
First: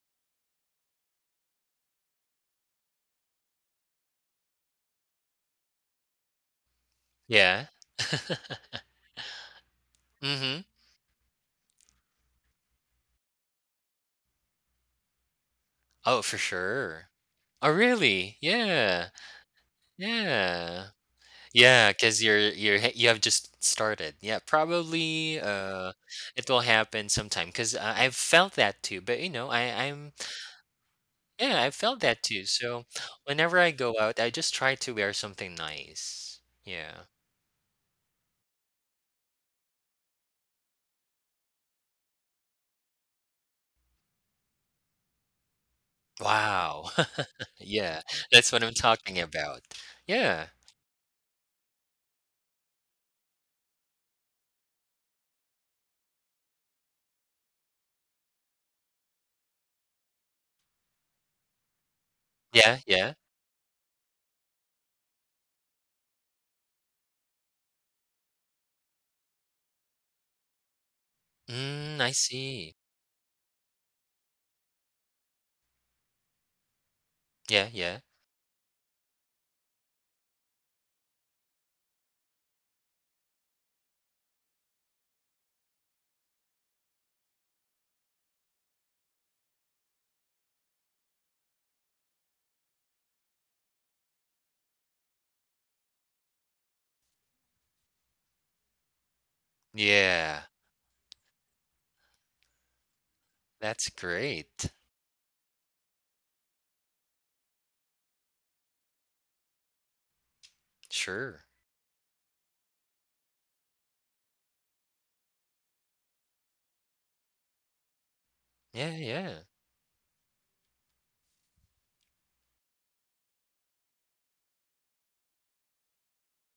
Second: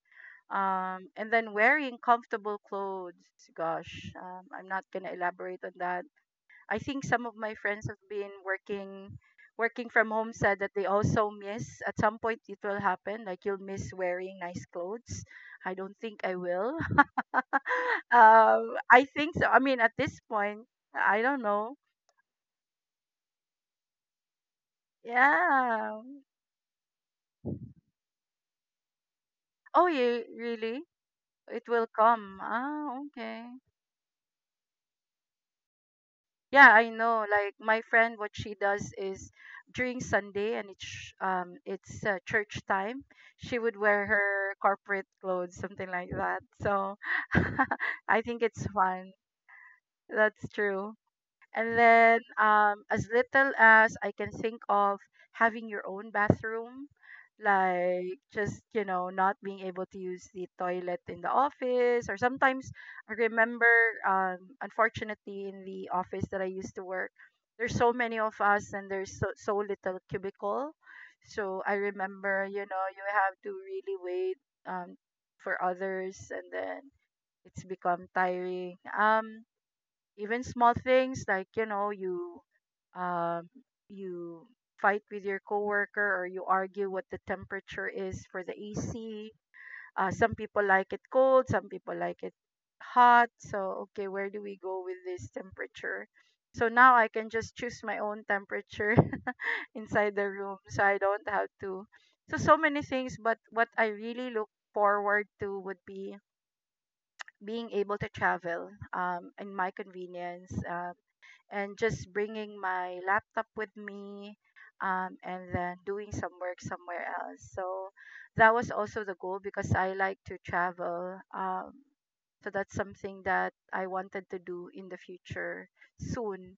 A: And then wearing comfortable clothes. Gosh, I'm not gonna elaborate on that. I think some of my
B: Yeah.
A: friends have been working from home
B: Mm
A: said
B: hmm.
A: that they also miss at some point it will happen, like you'll miss wearing nice clothes. I don't
B: Oh,
A: think I
B: for
A: will.
B: sure. Oh, really?
A: I
B: Yeah.
A: think so. I mean, at this point,
B: Yeah.
A: I don't know.
B: Yeah, because you're h you have just started. Yeah, probably,
A: Yeah.
B: it will happen sometime, 'cause, I've felt that too, but, you know, I
A: Oh,
B: I'm
A: you really?
B: yeah,
A: It
B: I
A: will
B: felt that
A: come.
B: too, so
A: Ah, okay.
B: whenever I go out, I just try to wear something nice.
A: Yeah, I
B: Yeah.
A: know. Like my friend, what she does is during Sunday and it's church time, she would wear her corporate clothes, something like that.
B: Wow.
A: So
B: Yeah,
A: I think
B: that's what
A: it's
B: I'm
A: fun.
B: talking about. Yeah.
A: That's true. And then as little as I can think of, having your own bathroom, like just, you know, not being able to use the toilet in the office. Or sometimes
B: Yeah,
A: I
B: yeah.
A: remember, um, unfortunately, in the office that I used to work, there's so many of us and there's so, so little cubicle. So I
B: Mm, I
A: remember, you
B: see.
A: know, you have to really wait um, for others, and then it's
B: Yeah, yeah.
A: become tiring. Even small things, like, you know, you um you fight with your coworker or you argue what the temperature is for the AC. Some people like it cold, some people like it hot. So okay, where do we go with this temperature? So now I can just choose my own temperature inside the
B: Yeah.
A: room, so I don't have to. So so many things, but what I
B: That's
A: really look
B: great.
A: forward to would be being able to travel in my convenience,
B: Sure.
A: and just bringing my laptop with me, and then doing some work somewhere else. So that was
B: Yeah,
A: also the goal
B: yeah.
A: because I like to travel. So that's something that I wanted to do in the future soon.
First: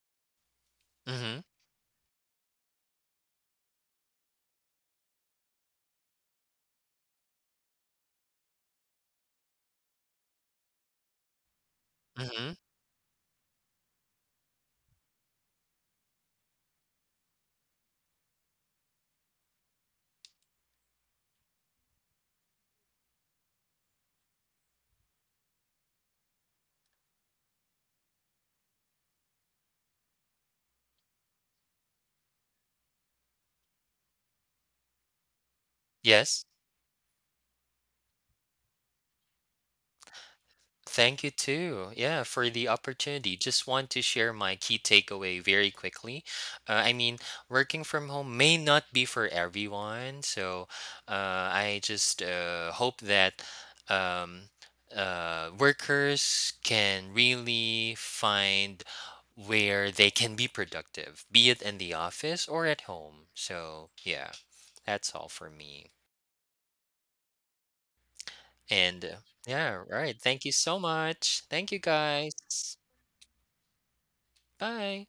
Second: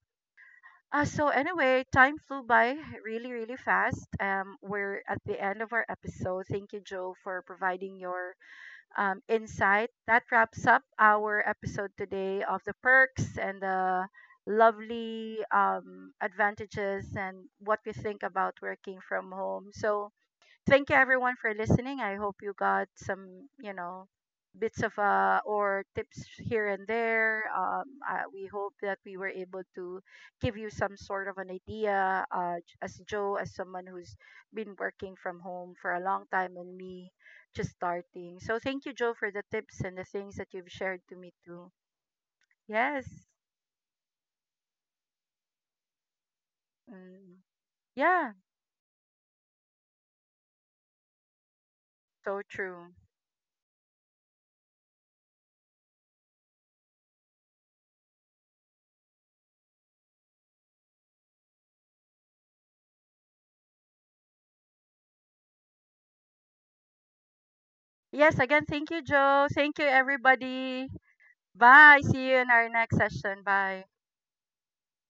A: So
B: Mhm.
A: anyway, time flew by really, really fast. We're at the end of our episode. Thank you, Joe, for providing your insight. That wraps up our episode today
B: Mhm.
A: of the perks and the lovely advantages and what we think about working from home. So, thank you everyone for listening. I hope you got some, you know, bits of or tips here and there. We hope that we were able to give you some sort of an idea. As Joe, as someone who's been working from home for a long
B: Yes.
A: time, and me just starting. So thank you, Joe, for the tips and the things that you've shared to
B: Thank you
A: me too.
B: too. Yeah, for the
A: Yes.
B: opportunity. Just want to share my key takeaway very quickly. I mean,
A: Mm.
B: working from
A: Yeah.
B: home may not be for everyone, so I just
A: So true.
B: hope that um, workers can really find where they can be productive, be it in the office or at home. So, yeah, that's all for me.
A: Yes, again, thank you,
B: And
A: Joe. Thank
B: yeah,
A: you,
B: right. Thank you so
A: everybody.
B: much. Thank you
A: Bye. See you in our
B: guys.
A: next session. Bye.
B: Bye.